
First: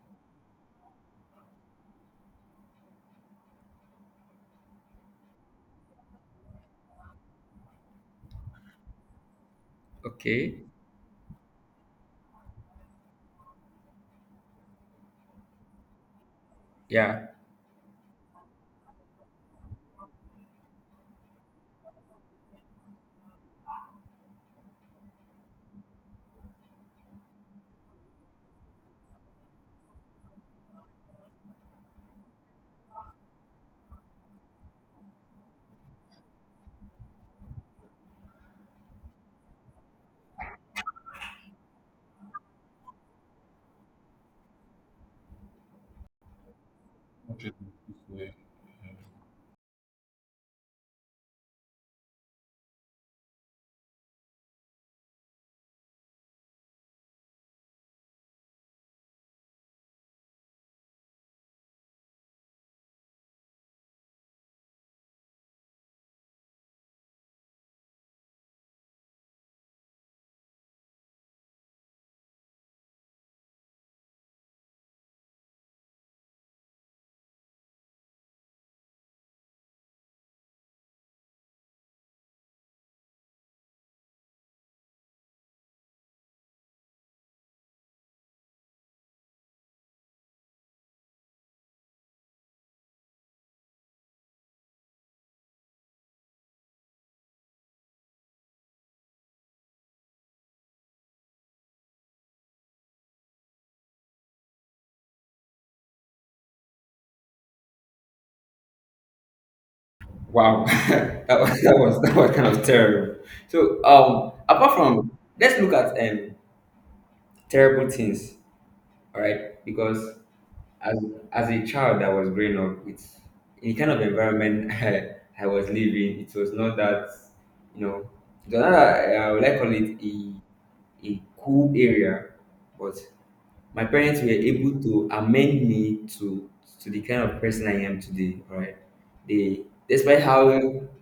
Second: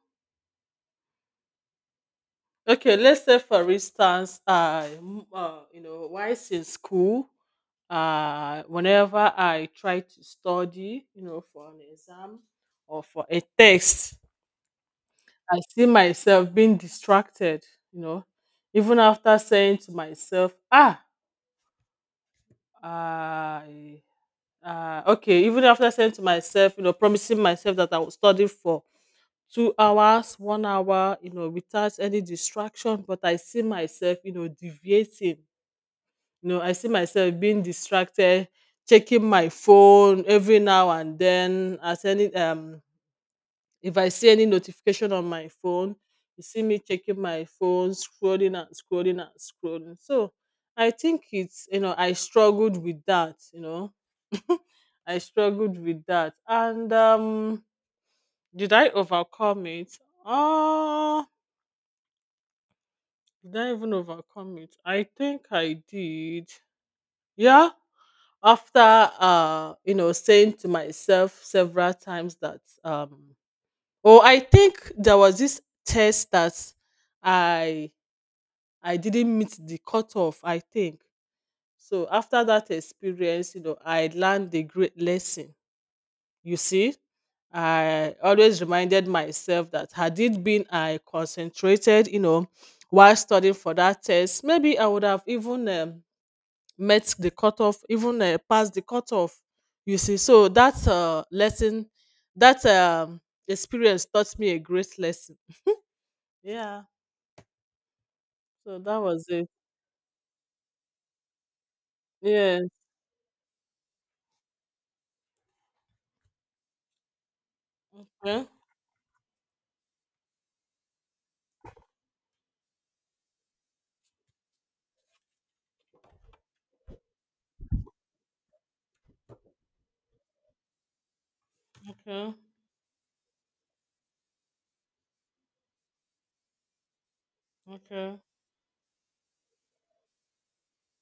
Speaker 1: Okay, let's say for instance, you know, whilst in school, whenever I try to
Speaker 2: Okay.
Speaker 1: study, you know, for an exam or for a test, I see myself being
Speaker 2: Yeah.
Speaker 1: distracted, you know, even after saying to myself, I, okay, even after saying to myself, you know, promising myself that I will study for 2 hours, 1 hour, you know, without any distraction. But I see myself, you know, deviating, you know. I see myself being distracted, checking my phone every now and then. At any if I see any notification on my phone, you see me checking my phone, scrolling and scrolling and scrolling. So I think it's, you know, I struggled with that, you know. I struggled with that. And did I overcome it? Oh, did I even overcome it? I think I did. Yeah. After you know, saying to myself several times that oh, I think there was this test that I I didn't meet the cutoff, I think. So after that experience, you know, I learned a great lesson. You see? I always reminded myself that had it been I concentrated, you know, while studying for that test, maybe I would have even met the cutoff, even past the cutoff. You see, so that lesson, that experience taught me a great lesson. Yeah. So that was it.
Speaker 2: Wow. That was that was kind
Speaker 1: Yeah.
Speaker 2: of terrible. So apart from, let's look at terrible things,
Speaker 1: Okay.
Speaker 2: all right? Because as a child that was growing up with in the kind of environment, I was living, it was not that, you know, it was not that, I would like call it a cool area,
Speaker 1: Okay.
Speaker 2: but my parents were able to amend me to the kind of person I am
Speaker 1: Okay.
Speaker 2: today. All right, they, despite how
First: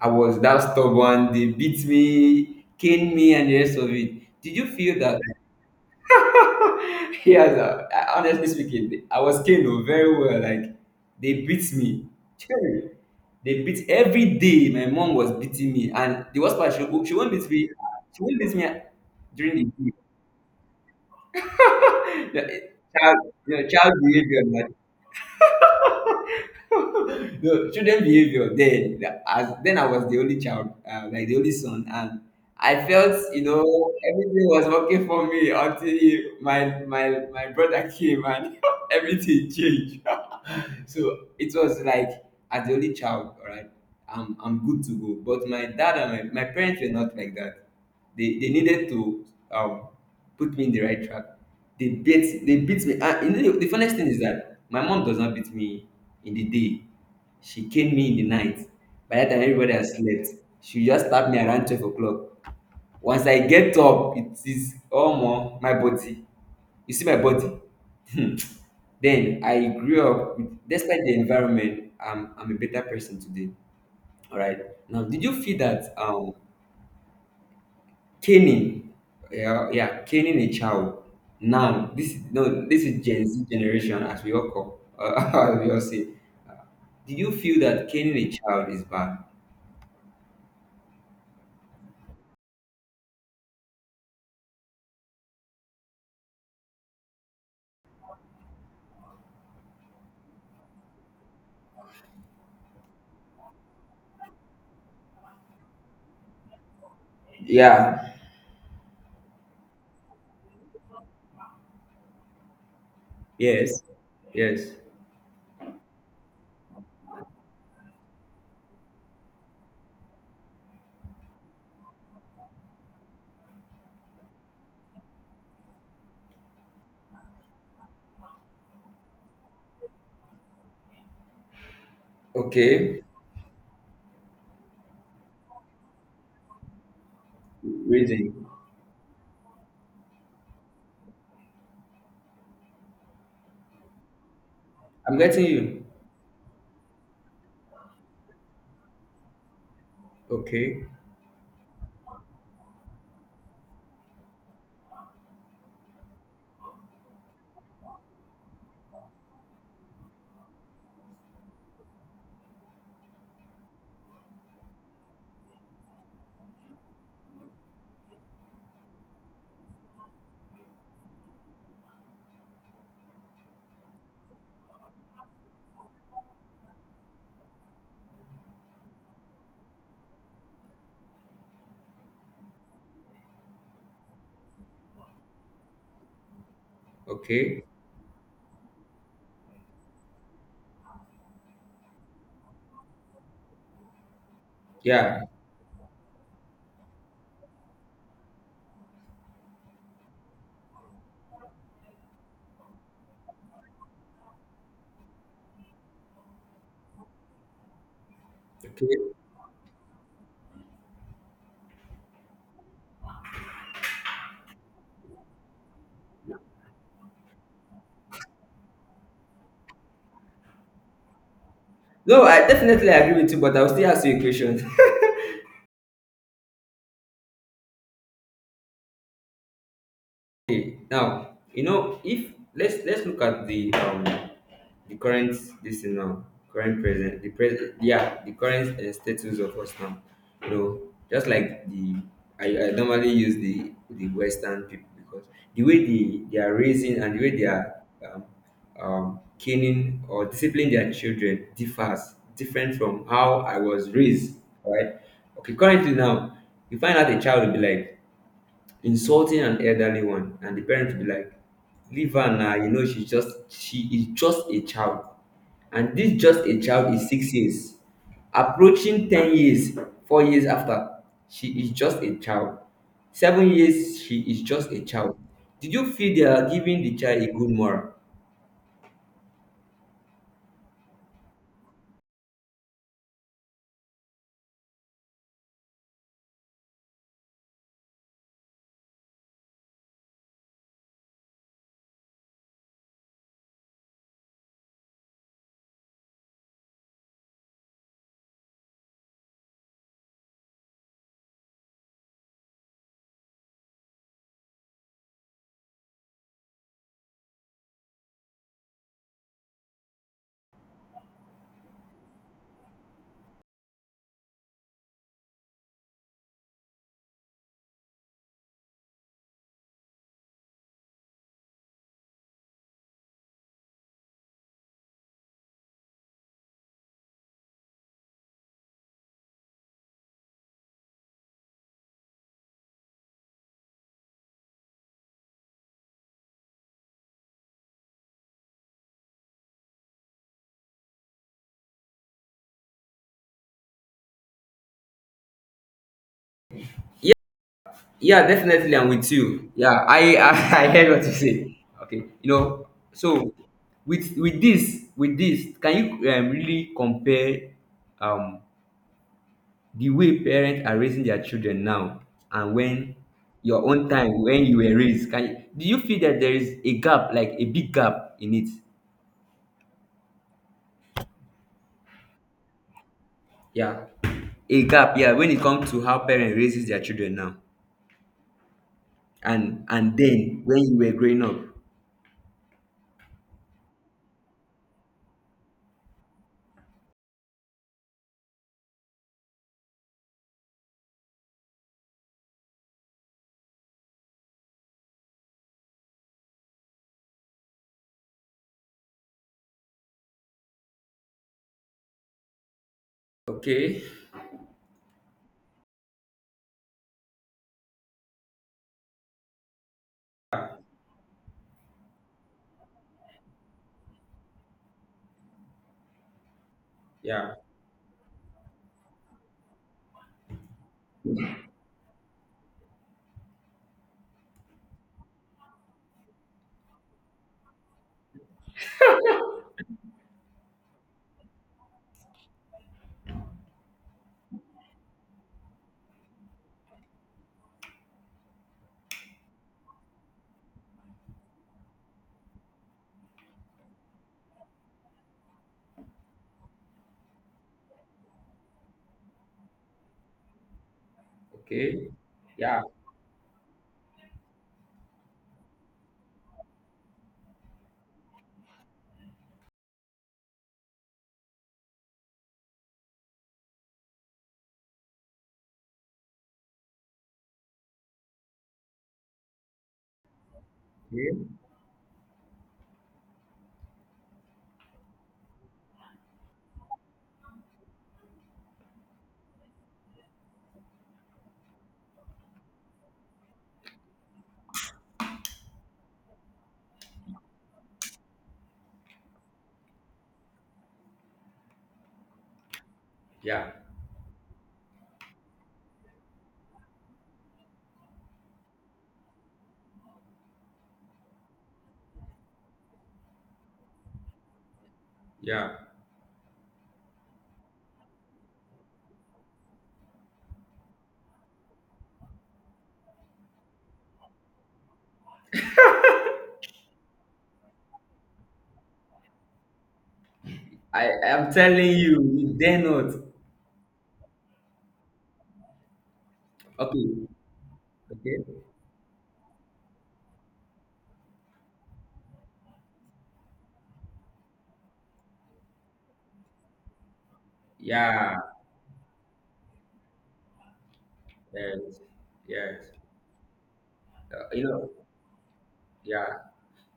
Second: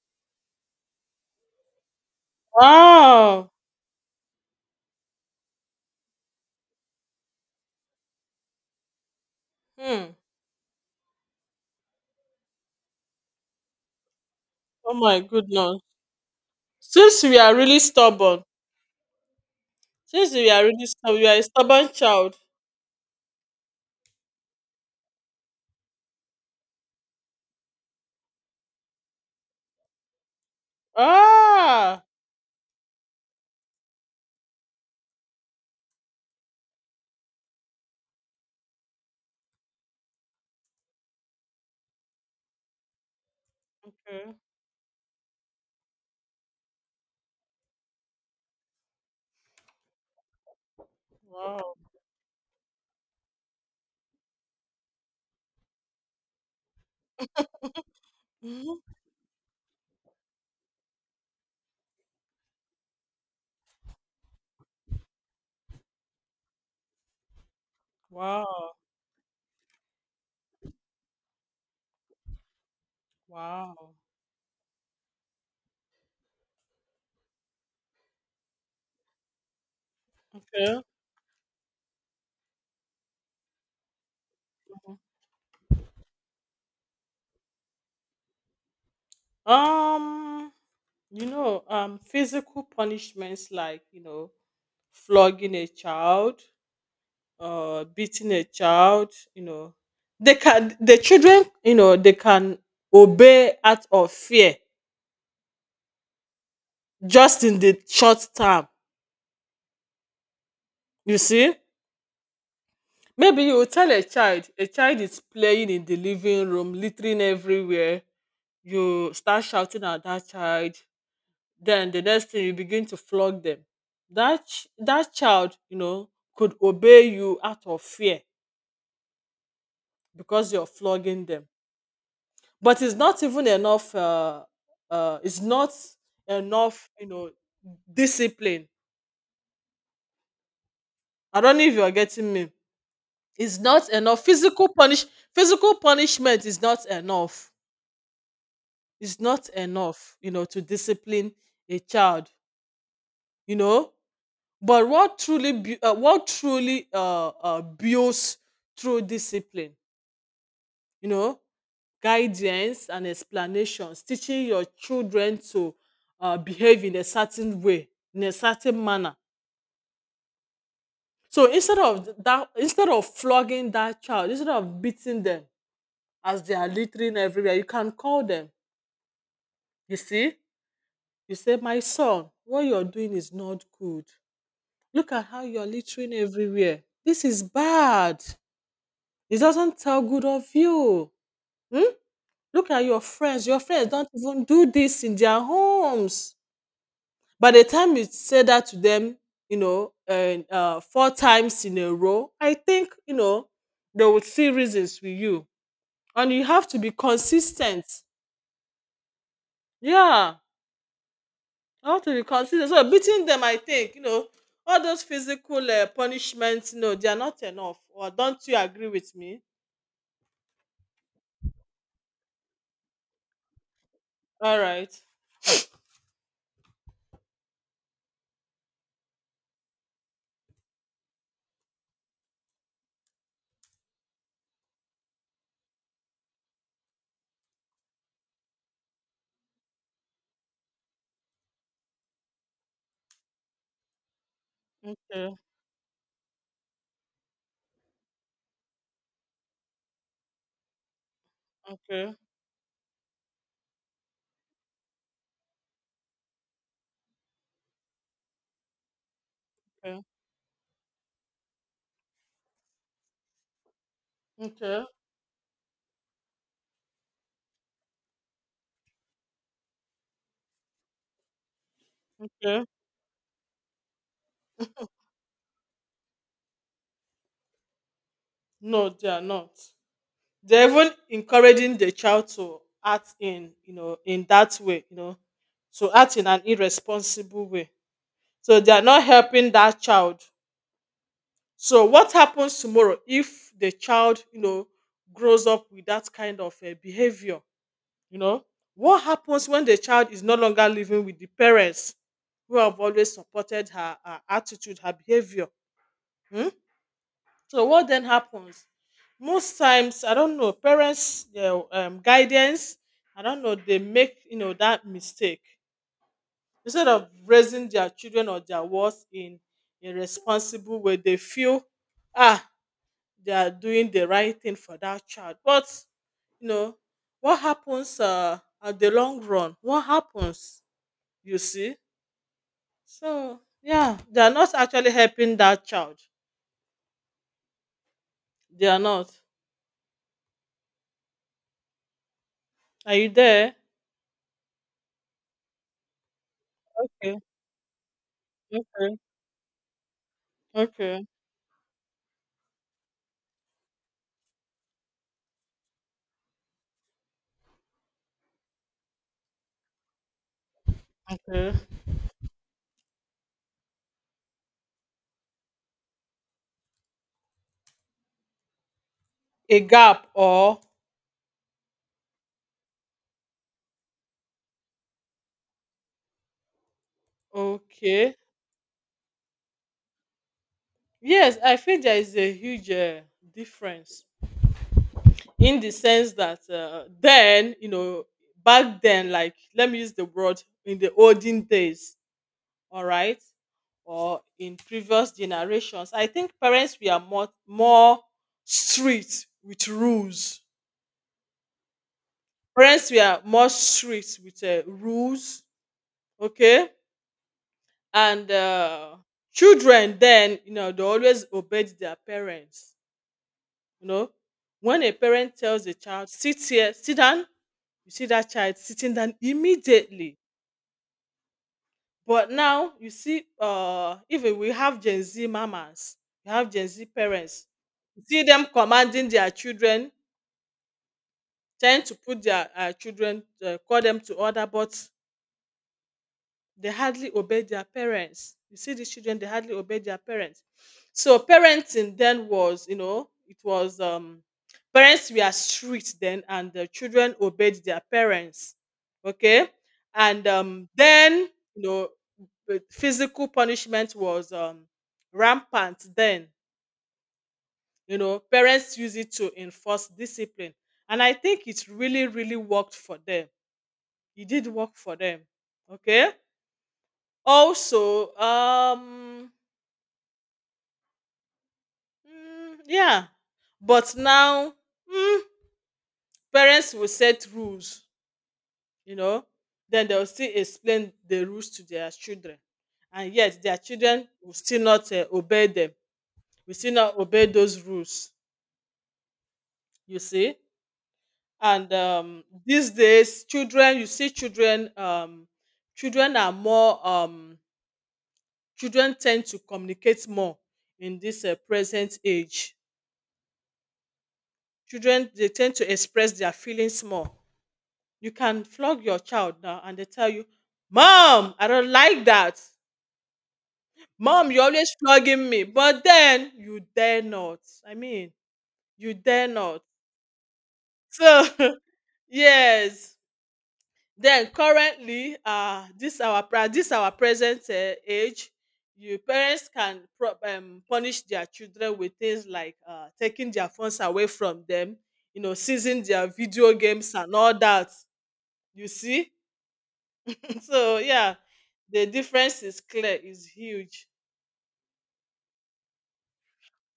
Speaker 2: I was that stubborn, they beat me, caned me, and
Speaker 1: Wow.
Speaker 2: the rest of it. Did you feel that? Yes, honestly speaking, I was caned, oh, very
Speaker 1: Hmm.
Speaker 2: well. Like they beat me. Chey, they beat every day. My
Speaker 1: Oh
Speaker 2: mom
Speaker 1: my
Speaker 2: was beating
Speaker 1: goodness.
Speaker 2: me, and the worst part, she
Speaker 1: Since
Speaker 2: won't
Speaker 1: we
Speaker 2: beat
Speaker 1: are
Speaker 2: me.
Speaker 1: really
Speaker 2: She won't
Speaker 1: stubborn,
Speaker 2: beat me during the day.
Speaker 1: since we are really stubborn, you are a stubborn child.
Speaker 2: Yeah, child, you know, child behavior. Like, no children behavior then, as then I was the only child, like the only son.
Speaker 1: Ah.
Speaker 2: And I felt, you know, everything was working for me until my my brother came, and everything changed. So it was like, as the only child, all right,
Speaker 1: Okay.
Speaker 2: I'm good to go. But my dad and my parents were not like that. They needed to um put me in the right track.
Speaker 1: Wow.
Speaker 2: They beat me. And, you know, the funniest thing is that my mom does not beat me in the day. She came me in the night.
Speaker 1: Mhm.
Speaker 2: By that time everybody has slept. She just tapped me around 12 o'clock. Once I get up, it is omo my body. You see my body? Hmm.
Speaker 1: Wow.
Speaker 2: Then I grew up with, despite the environment, I'm a better person today.
Speaker 1: Wow.
Speaker 2: All right. Now, did you feel that caning, yeah, yeah, caning a
Speaker 1: Okay.
Speaker 2: child? Now, this no, this is Gen Z generation, as we all call, as we all say. Uh, Do you feel that caning a child is bad?
Speaker 1: Um. Physical punishments like, flogging a child, beating a child, the children, they can obey out of fear just in the
Speaker 2: Yeah.
Speaker 1: short term. You see, maybe you will
Speaker 2: Yes.
Speaker 1: tell a
Speaker 2: Yes.
Speaker 1: child is playing in the living room, littering everywhere. You start shouting at that child. Then the next thing you begin to flog them, that child, could obey you out of fear because you're flogging them, but it's
Speaker 2: Okay.
Speaker 1: not even enough. It's not enough, you know,
Speaker 2: Reason.
Speaker 1: discipline. I don't know if you're getting me. It's not enough.
Speaker 2: I'm getting
Speaker 1: Physical
Speaker 2: you.
Speaker 1: punishment is not enough. It's not enough, to
Speaker 2: Okay,
Speaker 1: discipline a child, you know. But what truly builds true discipline? You know, Guidance and explanations, teaching your children to behave in a certain way, in a certain manner. So instead of that, instead of flogging that child, instead of beating them as they are littering everywhere, you can call them. You see, you say, "My son, what you're doing is not good. Look at how you're littering everywhere. This is
Speaker 2: okay.
Speaker 1: bad." It doesn't sound good of you. Hmm? Look at your friends. Your friends don't even do this in
Speaker 2: Yeah.
Speaker 1: their homes. By the time you say that to them, you know, and four times in a row, I think they would see reasons with you, and you have to be consistent.
Speaker 2: Okay.
Speaker 1: Yeah, I have to be consistent. So beating them, I think all those physical punishments. No, they are not enough. Or don't you agree with me?
Speaker 2: No, I definitely agree with you, but I'll still ask you a
Speaker 1: All
Speaker 2: question.
Speaker 1: right.
Speaker 2: Okay, now, you know, if let's look at the current, this thing now current present the present, yeah, the current, status of us now, you know, just like the, I normally use the Western people, because
Speaker 1: Okay.
Speaker 2: the way they are raising, and the way they are caning or disciplining their children
Speaker 1: Okay.
Speaker 2: differs different from how I was raised, right? Okay, currently now you find out a child will be like insulting an
Speaker 1: Okay.
Speaker 2: elderly one, and the parent will be like, leave her now, you know, she is just a
Speaker 1: Okay.
Speaker 2: child. And this just a child is 6 years, approaching 10 years, 4 years after, she is just a child,
Speaker 1: Okay.
Speaker 2: 7 years, she is just a child. Did you feel they are giving the child a good moral?
Speaker 1: No, they are not. They're even encouraging the child to act in, in that way, to act in an irresponsible way. So they are not helping that child. So what happens tomorrow if the child, grows up with that kind of behavior? You know, what happens when the child is no longer living with the parents who have always supported her, her attitude, her behavior? Hmm? So what then happens? Most times, I don't know, parents, their guidance, I don't know, they make that mistake instead of raising their children or their words in a responsible way. They feel, ah, they are doing the right thing for that child, but you know what happens at the long run? What happens? You see, so yeah, they are not actually helping that child. They are not. Are you there? Okay.
Speaker 2: Yeah, definitely, I'm
Speaker 1: Okay.
Speaker 2: with you. Yeah, I I heard
Speaker 1: Okay.
Speaker 2: what you say. Okay, you know, so with this, can you, really compare um the way parents are raising their
Speaker 1: Mm.
Speaker 2: children now and when your own time, when you were raised, can you, do you feel that there is a gap, like a big gap in it?
Speaker 1: A gap? Or
Speaker 2: Yeah, a gap, yeah, when it comes to how parents raises their children now
Speaker 1: okay,
Speaker 2: and then when you were growing
Speaker 1: yes,
Speaker 2: up?
Speaker 1: I feel there is a huge difference, in the sense that then, back then, like, let me use the word, in the olden days, all right, or in previous generations, I think parents were more strict with rules. Parents were more
Speaker 2: Okay.
Speaker 1: strict with rules. Okay. And children then, they always obeyed their parents, you know. When a parent tells a child, sit here, sit down,
Speaker 2: Yeah.
Speaker 1: you see that child sitting down immediately. But now you see, even we have Gen Z mamas, we have Gen Z parents. You see them commanding their children, trying to put their children, call them to order, but they hardly obey their parents. You see these children, they hardly obey their parents. So parenting then was, it was, parents were strict then, and the children obeyed their parents. Okay. And then, you know,
Speaker 2: Okay.
Speaker 1: the
Speaker 2: Yeah.
Speaker 1: physical punishment was rampant then. You know, parents use it to enforce discipline. And I think it really, really worked for them. It did work for them. Okay. also um
Speaker 2: Okay.
Speaker 1: Mm, yeah. But now, mm, parents will set rules, you know, then they'll still explain the rules to their children. And yet, their children will still not obey them, will still not obey those rules, you see. And these days,
Speaker 2: Yeah.
Speaker 1: children, you see, children are more, um, children tend to communicate more in this present age. Children, they
Speaker 2: Yeah,
Speaker 1: tend to express their feelings more. You can flog your child now and they tell you, Mom, I don't like that. Mom, you're always flogging me. But then you dare not. I mean, you dare not.
Speaker 2: I
Speaker 1: So
Speaker 2: am telling you, they're not.
Speaker 1: yes. Then currently, this our
Speaker 2: Okay.
Speaker 1: present
Speaker 2: Okay.
Speaker 1: age, you parents can punish their children with things like taking their phones away from them, seizing their video games and all that.
Speaker 2: Yeah.
Speaker 1: You see, so yeah,
Speaker 2: Yes.
Speaker 1: the difference is
Speaker 2: Yes.
Speaker 1: clear, is huge,
Speaker 2: You know. Yeah.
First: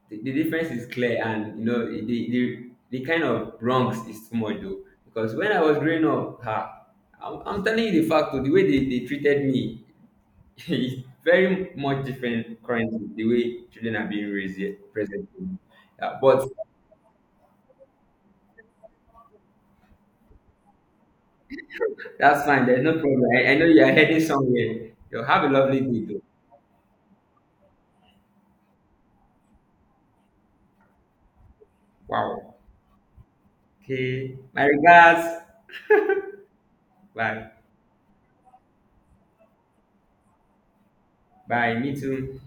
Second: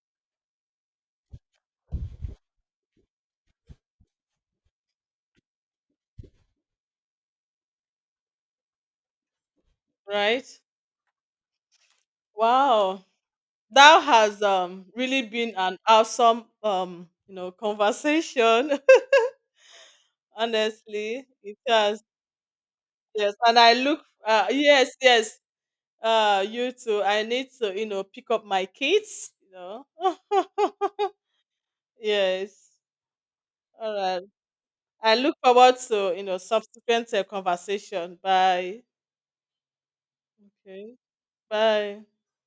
Speaker 2: The difference is clear, and you know the kind of wrongs is too much though, because when I was growing up, ha, I'm telling you the fact though, the way they treated me
Speaker 1: right?
Speaker 2: is very much different currently
Speaker 1: Wow,
Speaker 2: the way children
Speaker 1: that
Speaker 2: are being
Speaker 1: has
Speaker 2: raised here,
Speaker 1: really
Speaker 2: presently.
Speaker 1: been an
Speaker 2: Yeah,
Speaker 1: awesome
Speaker 2: but
Speaker 1: conversation. Honestly, it has.
Speaker 2: that's fine, there's no problem.
Speaker 1: Yes,
Speaker 2: I
Speaker 1: and
Speaker 2: know
Speaker 1: I
Speaker 2: you are
Speaker 1: look.
Speaker 2: heading somewhere.
Speaker 1: Yes,
Speaker 2: You
Speaker 1: yes.
Speaker 2: have a lovely day though.
Speaker 1: You too. I need to pick up my kids. You know.
Speaker 2: Wow.
Speaker 1: Yes. All right.
Speaker 2: Okay, my
Speaker 1: I
Speaker 2: regards.
Speaker 1: look forward to subsequent
Speaker 2: Bye.
Speaker 1: conversation. Bye. Okay.
Speaker 2: Bye me
Speaker 1: Bye.
Speaker 2: too.